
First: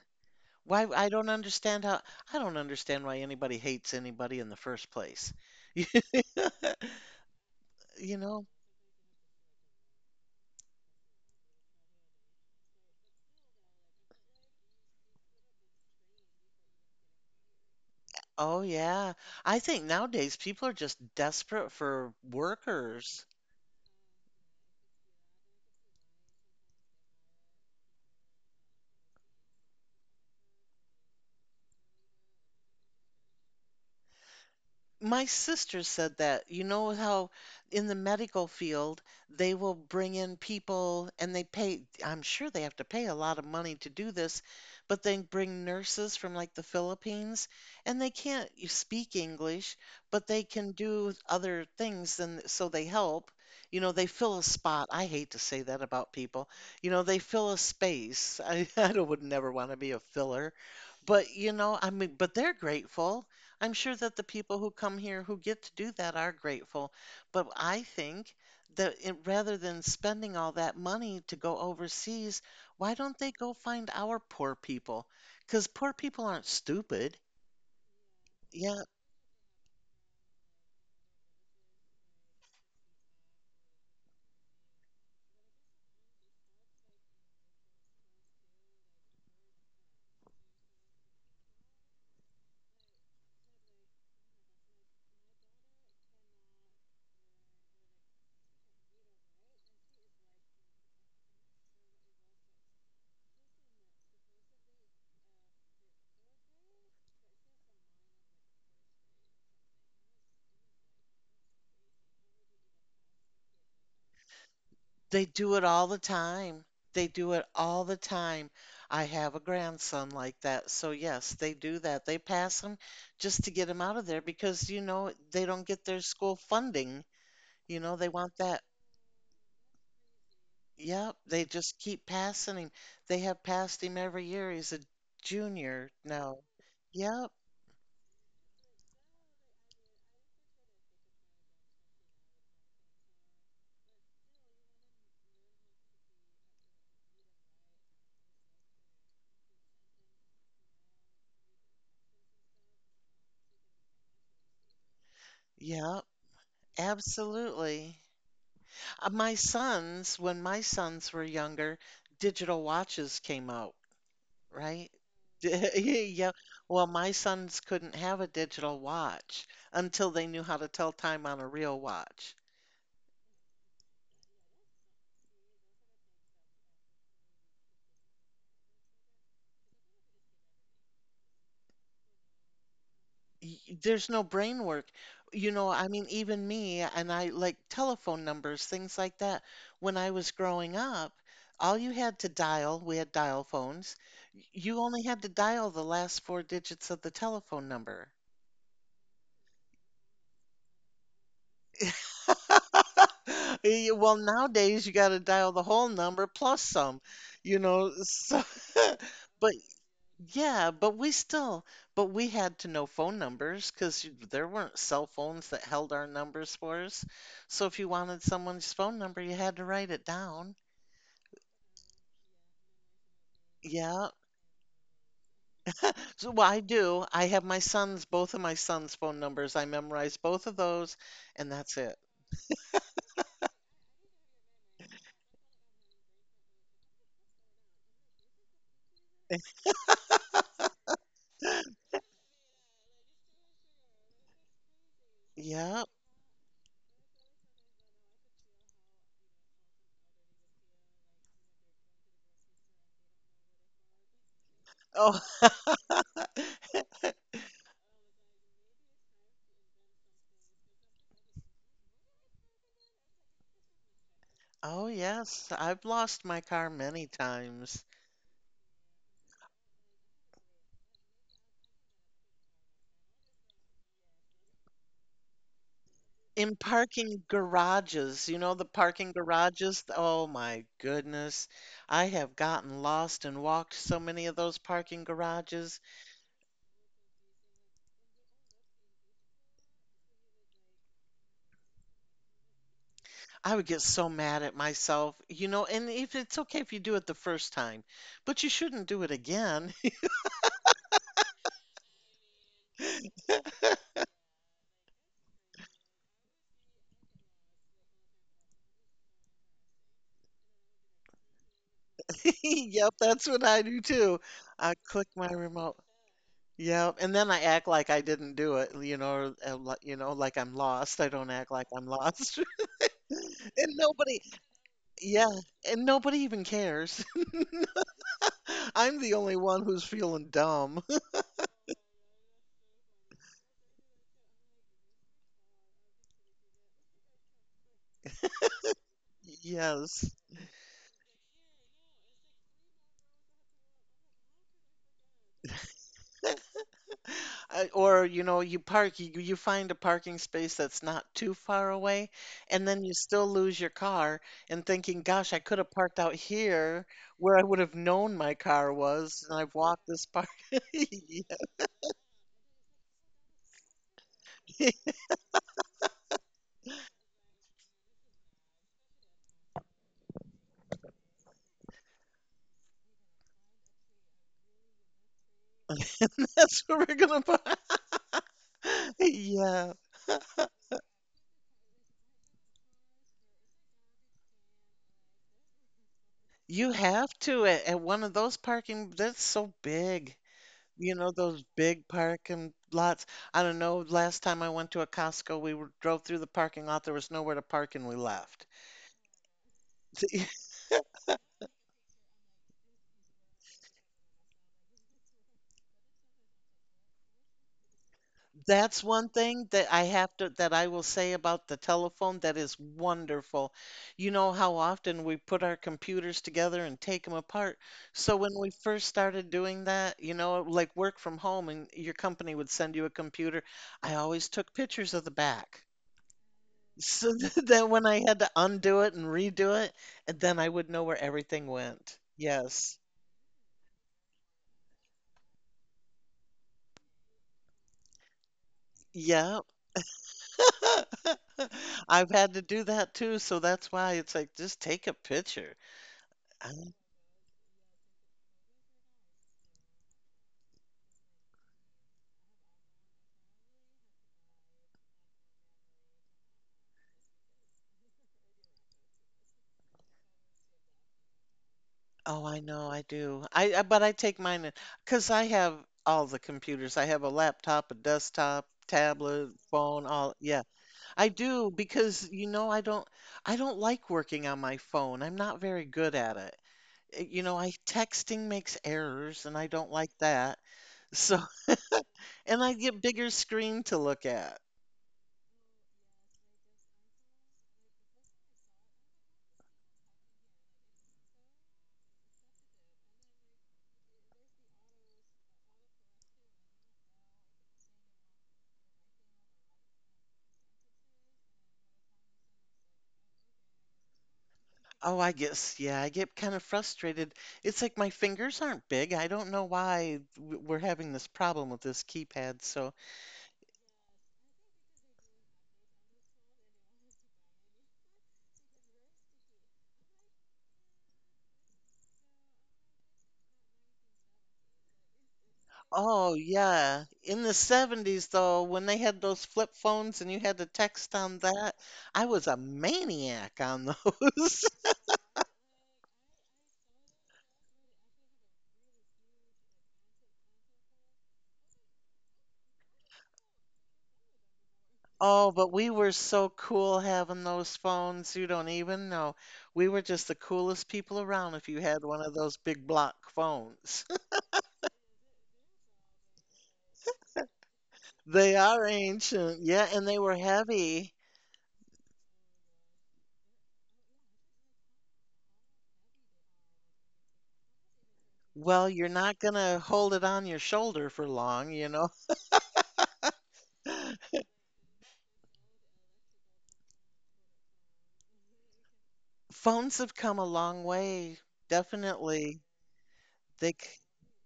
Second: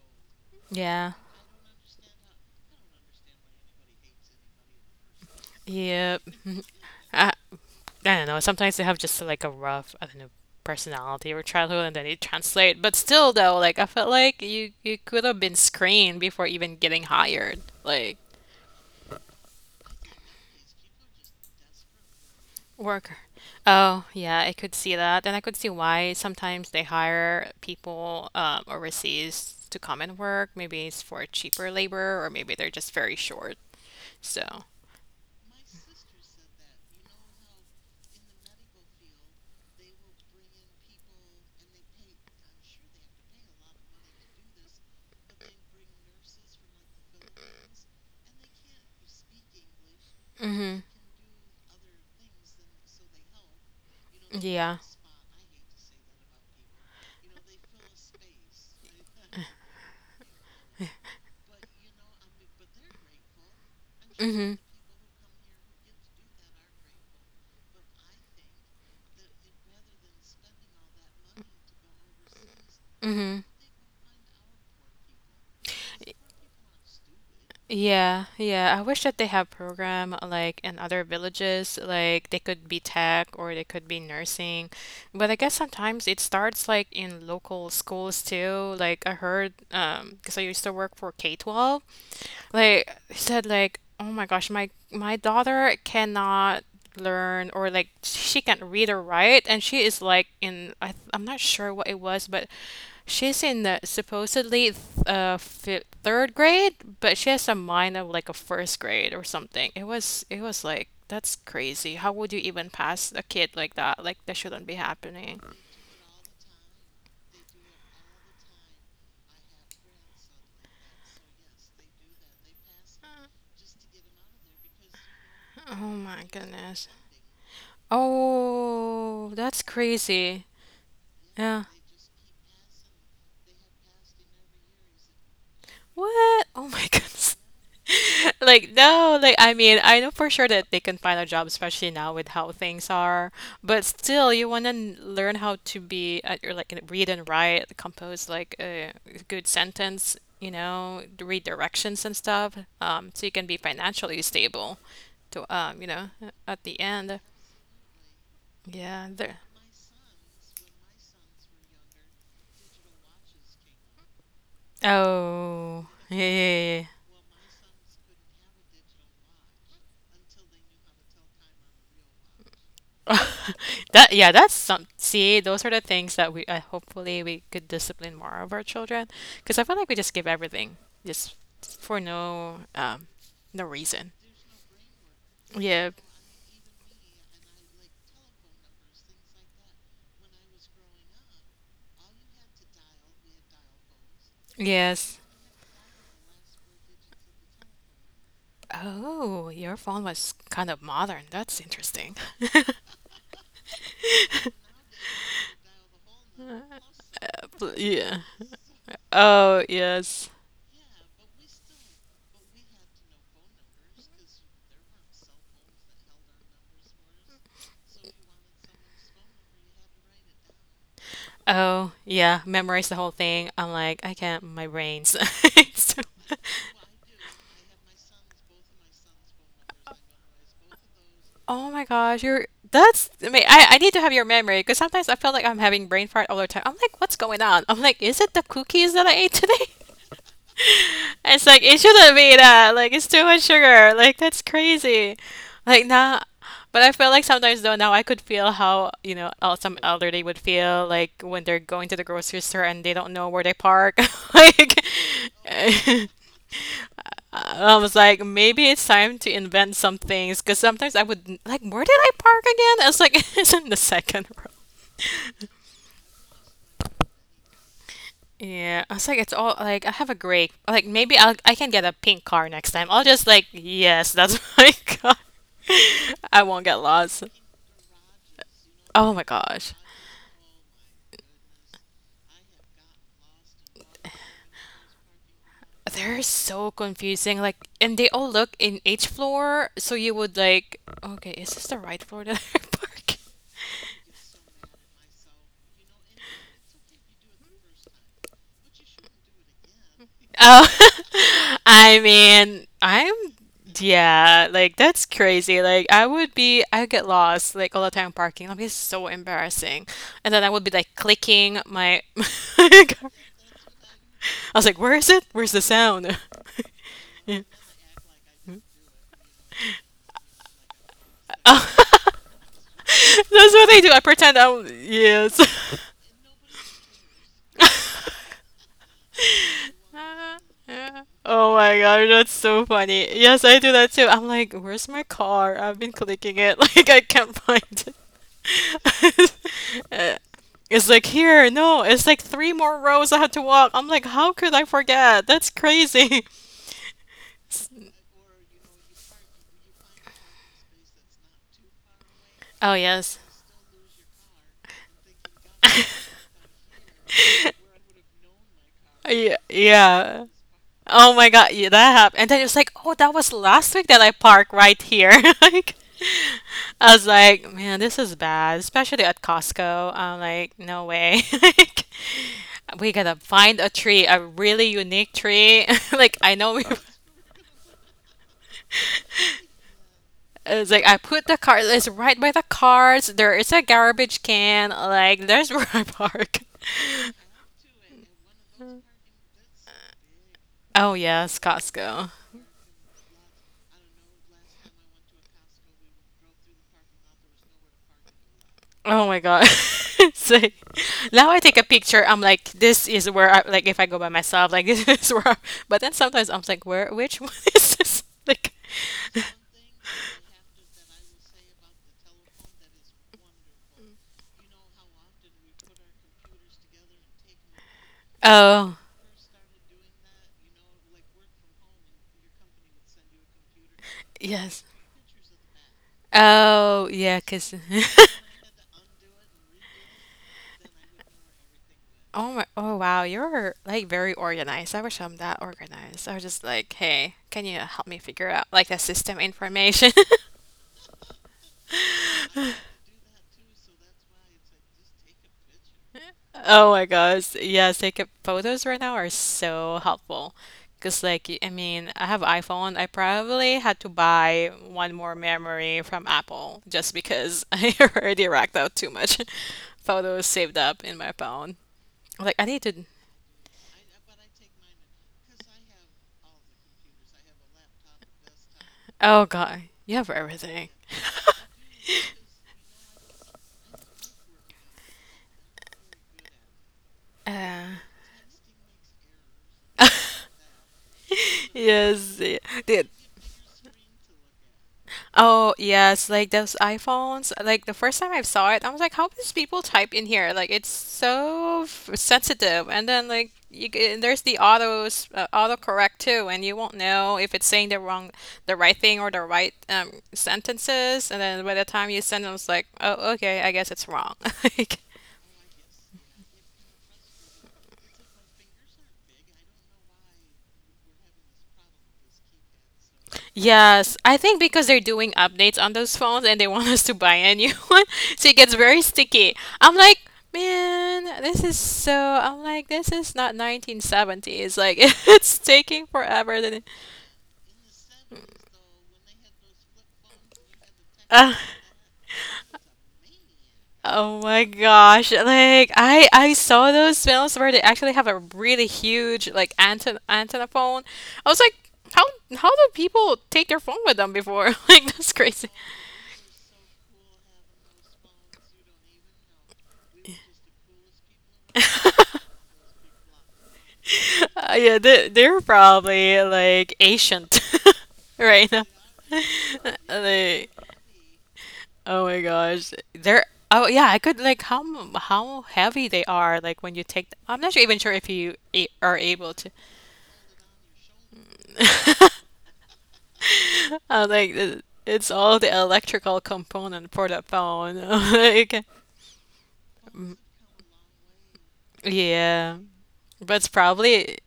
Why I
Yeah.
don't understand how I don't understand why anybody hates anybody in the first place. *laughs*
Yep. *laughs* I, I
You
don't know.
know?
Sometimes they have just like a rough, I don't know, personality or childhood, and then it translates. But still, though, like I felt like you you could have been screened before even getting hired. Like
Oh yeah. I think nowadays people are just desperate for
worker.
workers.
Oh yeah, I could see that, and I could see why sometimes they hire people um, overseas to come and work. Maybe it's for cheaper labor, or maybe they're just very short. So,
My sister said that. You know how in the medical field they will bring in people and they pay, I'm sure they have to pay a lot of money to do this, but they bring nurses from like the Philippines and they can't y- speak English, but they can
hmm
do other things and so they help. You know, they fill a
yeah.
spot. I hate to say that about people. You know, they fill a space. *laughs* I, I don't- would never want to be a filler, but you know, I mean, but they're grateful. I'm sure that the
Mm-hmm.
people who come here who get to do that are grateful, but I think that it, rather than spending all that money to go overseas, why don't they
Mm-hmm.
go find our poor people? Because poor people aren't stupid.
Yeah, yeah. I
Yeah,
wish that they have program uh, like in other villages, like they could be tech or they could be nursing. But I guess sometimes it starts like in local schools too. Like I heard, um, because I used to work for K twelve. Like he said like, "Oh my gosh, my my daughter cannot learn or like she can't read or write and she is like in I, I'm not sure what it was, but she's in the supposedly th- uh fi third grade, but she has a mind of like a first grade or something. It was it was like that's crazy. How would you even pass a kid like that? Like that shouldn't be
they
happening.
do it all the time. They do it all the time. I have a grandson like that. So, yes, they do that. They pass him just to get him out of there because, you know, they don't get
Oh
their
my
school
goodness.
funding. You know, they want that.
Oh, that's crazy.
Yep, they
Yeah.
just keep passing him. They have passed him every year. He's a junior now.
What? Oh my *laughs*
Yep,
goodness. *laughs* Like, no, like, I mean, I know for sure that they can find a job, especially now with how things are. But still, you want to learn how to be, uh, or like, read and write, compose like a good sentence, you know, read directions and stuff, um, so you can be financially stable to, um, you
yep,
know, at the end.
absolutely.
Yeah.
Uh, my
There.
sons, when my sons were younger, digital watches came out, right? *laughs*
Oh, yeah, yeah,
Yeah.
yeah. Yeah.
Well, my sons couldn't have a digital watch until they knew how to tell time on a real watch.
*laughs* That yeah, that's some see, those are the things that we uh, hopefully we could discipline more of our children because I feel like we just give everything just for no um
Y-
no
there's
reason.
no brain work. You know, I
Yeah.
mean, even me and I like telephone numbers, things like that. When I was growing up, all you had to dial, we had dial phones, y- you only
Yes.
had to dial the last four digits of the telephone number.
Oh, your phone was kind of modern. That's interesting. *laughs*
*laughs* Eh, Well, nowadays you got to dial the whole number
Uh,
plus some, you
Pl-
know.
Yeah.
So, *laughs* but.
Oh, yes.
Yeah, but we still but we had to know phone numbers because there weren't cell phones that held our numbers for us. So if you wanted someone's phone number, you had to write it down.
Oh, yeah, memorize the whole thing. I'm like,
Yeah.
I can't, my brains. *laughs* So,
*laughs* So well, I do. I have my son's, both of my son's phone numbers. I memorize both of those, and
oh
that's
my
it.
gosh, you're that's I mean, I, I need to have your memory because sometimes I feel like I'm having brain fart all the time. I'm like, what's going on? I'm like, is it the cookies that I ate today? *laughs* It's like it shouldn't be that. Like it's too much sugar. Like that's crazy.
Yeah.
Like nah. But I feel like sometimes though now I could feel how, you know, el- some elderly would feel like when they're going to the grocery store and they don't know where they park. *laughs* Like
Oh, *laughs*
*laughs* I was like, maybe it's time to invent some things because sometimes I would like, where did I park again? I was like, *laughs* it's in the second row.
oh yes. I've lost my car many times.
Yeah, I was like, it's all like I have a gray. Like maybe I'll I can get a pink car next time. I'll just like, yes, that's *laughs* my car. I
In
won't get
parking
lost.
garages, you know, the parking
Oh my gosh.
garages, oh my goodness. I have gotten lost and walked so many of those parking garages.
They're so confusing. Like, and they all look in each floor, so you would like, okay, is this the right floor that *laughs* I park?
I would get so mad at myself, you know, and if it's okay if you do it the first time, but you shouldn't do it again.
Oh, *laughs* I mean, I'm yeah, like that's crazy. Like I would be, I get lost like all the time parking. That'd be so embarrassing. And then I would be like clicking my,
*laughs*
*laughs* I
Yep, that's what I do too.
was
I
like, where
click
is it?
my
Where's the
remote.
sound? *laughs*
Yep, and then I
Yeah.
act like I didn't do it, you know, or, uh, li- you know, like I'm lost. I don't act like
Oh,
I'm
*laughs*
lost. *laughs*
that's
And
what I do. I
nobody,
pretend I'm,
yeah,
yes.
and
*laughs*
nobody even cares. I'm the only one who's feeling dumb. *laughs*
Oh my god, that's so funny. Yes, I do that too. I'm like, where's my car? I've been clicking it, *laughs* like I can't find it. *laughs* Uh,
Yes.
It's like here, no, it's like three more rows I had to walk. I'm like, how could I forget? That's crazy.
I,
*laughs*
or you know, you park, you, you find a parking space that's not too far away,
Oh
and then you
yes.
still lose your car and thinking, gosh, I could have parked
*laughs*
out here where I would have known my car
Yeah,
was, and I've walked this
yeah.
park. *laughs*
Oh my God, yeah, that happened. And then it was like, oh, that was last week that I parked right
Yeah. *laughs*
here. *laughs* Like, I was like, man, this is bad, especially at Costco. I'm like, no way. *laughs* Like, we gotta find a tree, a really unique tree. *laughs*
And
Like, I know we.
that's where we're gonna buy. *laughs* Yeah.
It's *laughs* like I put the car. It's right by the cars. There is a garbage can. Like, there's *laughs* where I park.
You have to at, at one of those parking, that's so
*laughs*
big.
Oh
You know
yes,
those big
Costco.
parking lots? I don't know. Last time I went to a Costco, we were, drove through the parking lot. There was nowhere to park, and we left.
Oh my God. *laughs* So
*laughs*
now I take a picture, I'm like, this is where I like if I go by myself, like *laughs* this is where I, but then sometimes I'm like, where which one *laughs* is this? Like
That's one thing that
*laughs*
I have to that I will say about the telephone that is wonderful. You know how often we put our computers together and take them apart. So when we
oh
first started doing that, you know, like work from home and your company would send you a computer, I always
yes.
took pictures of the back.
Oh yeah,
So *laughs*
cause. *laughs*
then when I had to undo it and redo it, and then I would know where everything went.
Oh my, oh
Yes.
wow, you're like very organized. I wish I'm that organized. I was just like, hey, can you help me figure out like the system
Yeah.
information? *laughs*
*laughs* I've had to do that too, so that's why it's like just take a picture. I,
Oh my gosh. Yes, taking photos right now are so helpful. Because, like, y- I mean, I have iPhone. I probably had to buy one more memory from Apple just because *laughs* I already racked out too much *laughs* photos saved up in my phone. Like
oh,
I
I
need to.
know, I do. I, I but I take mine because I have all the computers. I have a laptop, a desktop,
Oh
tablet,
God,
phone,
you have
all. Yeah,
everything.
I do
*laughs*
because you know I don't I don't like working on my phone. I'm not very good at it. eh, You know, I
Uh,
texting makes errors and I don't like that. So,
yes,
*laughs*
yeah.
and I get
Dude.
bigger screen to look at.
Oh yes, like those iPhones. Like the first time I saw it, I was like, "How does people type in here? Like it's so f- sensitive." And then like you, g- there's the autos uh, autocorrect too, and you won't know if it's saying the wrong, the right thing or the right um, sentences. And then by the time you send them, it's like, "Oh, okay, I guess it's wrong." *laughs* Like,
Oh, I guess, yeah, I get kind of frustrated. It's like my fingers aren't big. I don't know why w- we're having this problem with this keypad. So,
yes, I think because they're doing updates on those phones and they want us to buy a new *laughs* one, so it gets very sticky. I'm like, man, this is so. I'm like, this is not nineteen seventies. Like, *laughs* it's taking
oh,
forever. Than
yeah. In the seventies, though, when they had those flip phones and you had to text on
Uh,
that, I was a maniac on
oh my
those. *laughs*
gosh! Like I, I saw those films where they actually have a really huge like antenna antenna phone. I was like, how how do people take their phone with them before? *laughs* Like that's
Oh, but
crazy.
we were so cool having those phones. You don't even know. We were just the coolest people around if you had one of those
*laughs*
big block phones. *laughs*
Yeah, they they're probably like ancient *laughs*
They
right
are
now. *laughs*
ancient. Yeah, and they were
They,
heavy.
oh my gosh, they're oh yeah, I could like how m- how heavy they are like when you take. Th- I'm not sure, even sure if you a
Well, you're
are
not going
able to.
to hold it on your shoulder for long, you know.
*laughs* I'm like, "Th- it's all the electrical component for the phone. *laughs* Like
*laughs* Phones have come a long way, definitely.
yeah, but it's
They c-
probably.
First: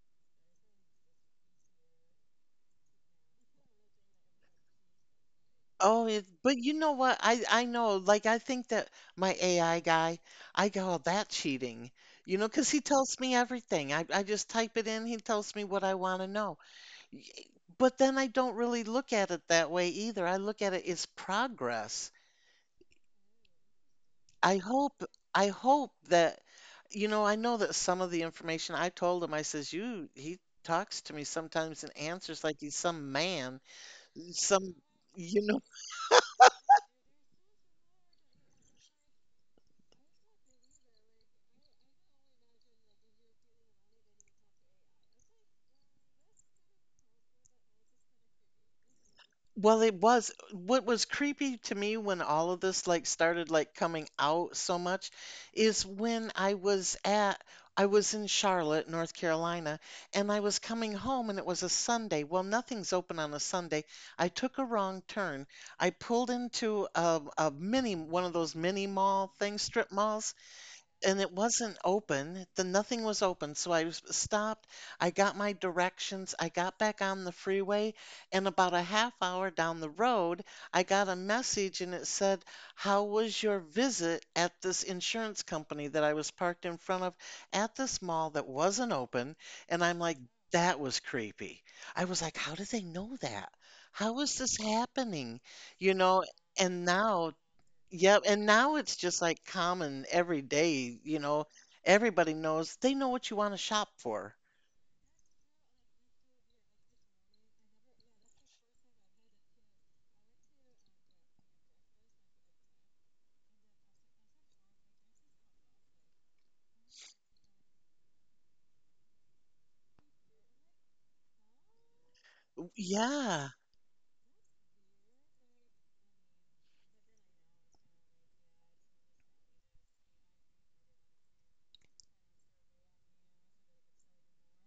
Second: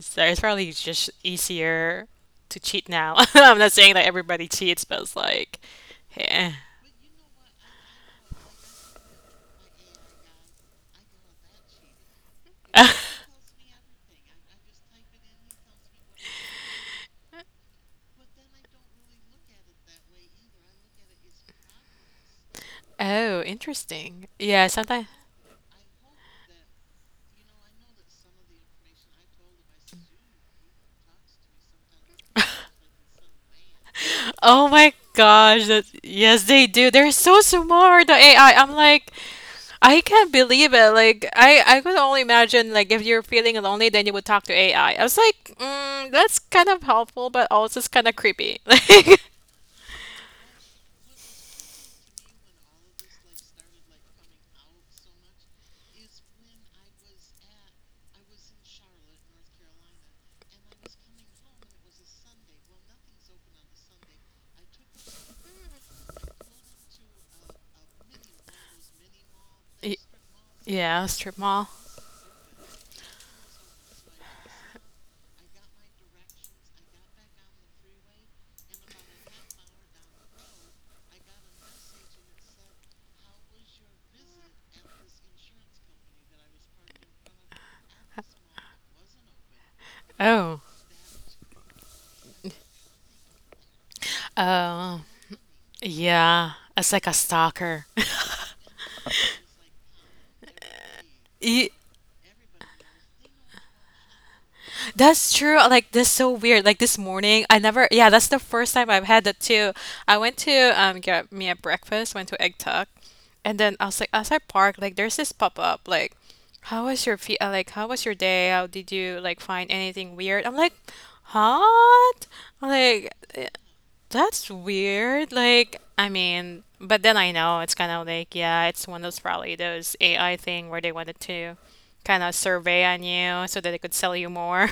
So it's probably just easier to cheat now. *laughs* I'm not saying that everybody cheats, but it's like,
Oh, it,
yeah.
but you know what? I I know. Like I think that my A I guy, I call that cheating. You know, because he tells
*laughs*
me everything. I I just type it in. He tells me what I want to know. Y- But then I don't really look at it that way either. I look at it as progress.
Oh, interesting.
I
Yeah,
hope
sometimes.
I hope that you know. I know that some of the information I told him, I says, you he talks to me sometimes and answers like he's some man,
Oh
some.
my
You know,
gosh, that yes, they do. They're so smart, the A I. I'm like, I can't believe it. Like, I I could only imagine like if you're feeling lonely, then you would talk to A I. I I was like, mm, that's kind of helpful, but also it's kind of creepy. *laughs* Like,
well, it was what was creepy to me when all of this like started like coming out so much is when I was at I was in Charlotte, North Carolina, and I was coming home and it was a Sunday. Well, nothing's open on a Sunday. I took a wrong turn. I pulled into a, a mini, one of those mini mall things, strip
Y-
malls,
yeah,
and it
strip mall.
wasn't open. The nothing was open, so I was stopped. I got my directions. I got back on the freeway, and about a half hour down the road, I got a message and it said, "How was your visit at this insurance company that I was parked in front of at this mall that wasn't open?" And I'm like,
Oh,
that was creepy. I was like, how did they know that? How is this
oh,
happening? You know,
yeah.
and
It's like a
now
stalker. *laughs*
Yep, and now it's just like common every day, you know.
Y-
Everybody knows they know what you want to shop for.
that's true. uh, Like that's so weird. Like this morning, I never. Yeah, that's the first time I've had that too. I went to um get me a breakfast. Went to Egg Tuck, and then I was like, as I parked, like there's this pop up. Like, how was your fe uh, like, how was your day? How did you like find anything weird? I'm like, what? I'm like,
Yeah.
that's weird. Like, I mean, but then I know it's kind of like, yeah, it's one of those probably those A I thing where they wanted to kind of survey on you so that they could sell you more.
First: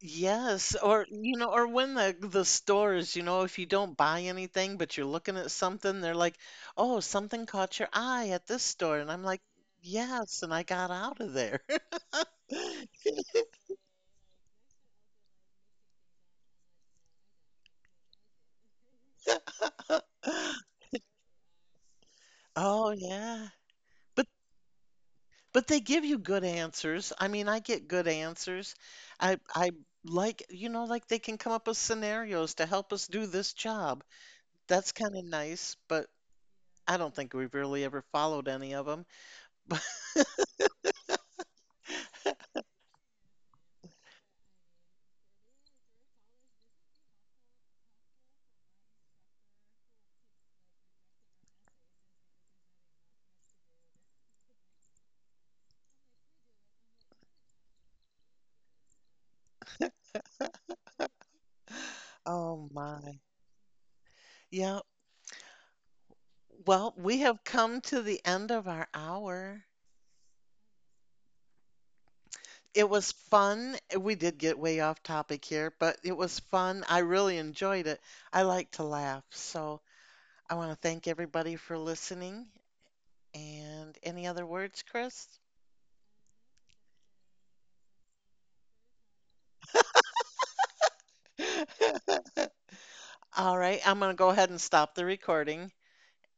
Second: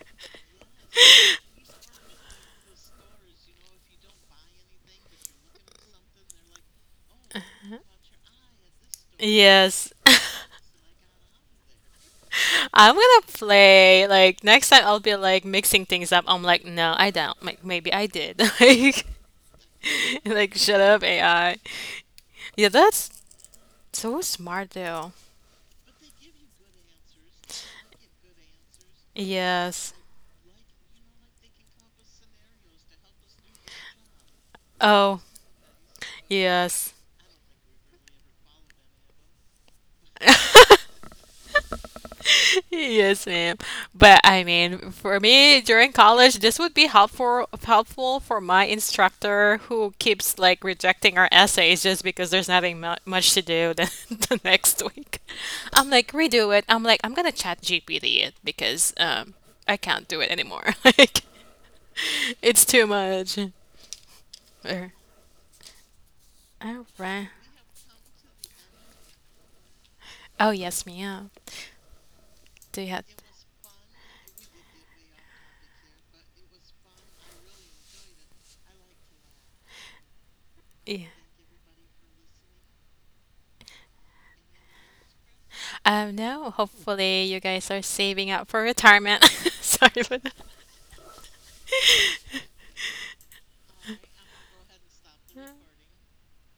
Yes, or you know, or
*laughs*
when the the stores, you know, if you don't buy anything but you're looking at something, they're like, "Oh, something caught your eye at this store." And I'm like,
Yes. *laughs*
"Yes," and I got out of there. *laughs*
I'm gonna play. Like, next time I'll be like mixing things up. I'm like, no, I don't. Like, maybe I did. *laughs* Like, *laughs* like shut up, A I. Yeah,
Oh
that's
yeah.
so smart though.
But they give you good answers. I mean, I get good answers. I I
Yes.
like, you know, like they can come up with scenarios to help us do this job. That's kind
Oh.
of nice, but
Yes.
I
*laughs*
don't think we've really ever followed any of them.
Yes, ma'am. But I mean, for me during college, this would be helpful helpful for my instructor who keeps like rejecting our essays just because there's nothing mu much to do the, *laughs* the next week. I'm like, redo it. I'm like, I'm gonna chat G P T it because um I can't do it anymore. *laughs* Like it's
Oh
too
my.
much.
Yeah.
Or- All
Well, we
right.
have come to the end of our hour.
Oh yes, ma'am. Do you
It
have?
was fun. We did get way off topic here, but it was fun. I really enjoyed it. I like to laugh. So I want to thank
Yeah.
everybody for listening. And any other words, Chris?
Um, no, hopefully you guys are saving up for retirement. *laughs* Sorry for that.
All right, I'm going to go ahead and stop the recording.
*laughs*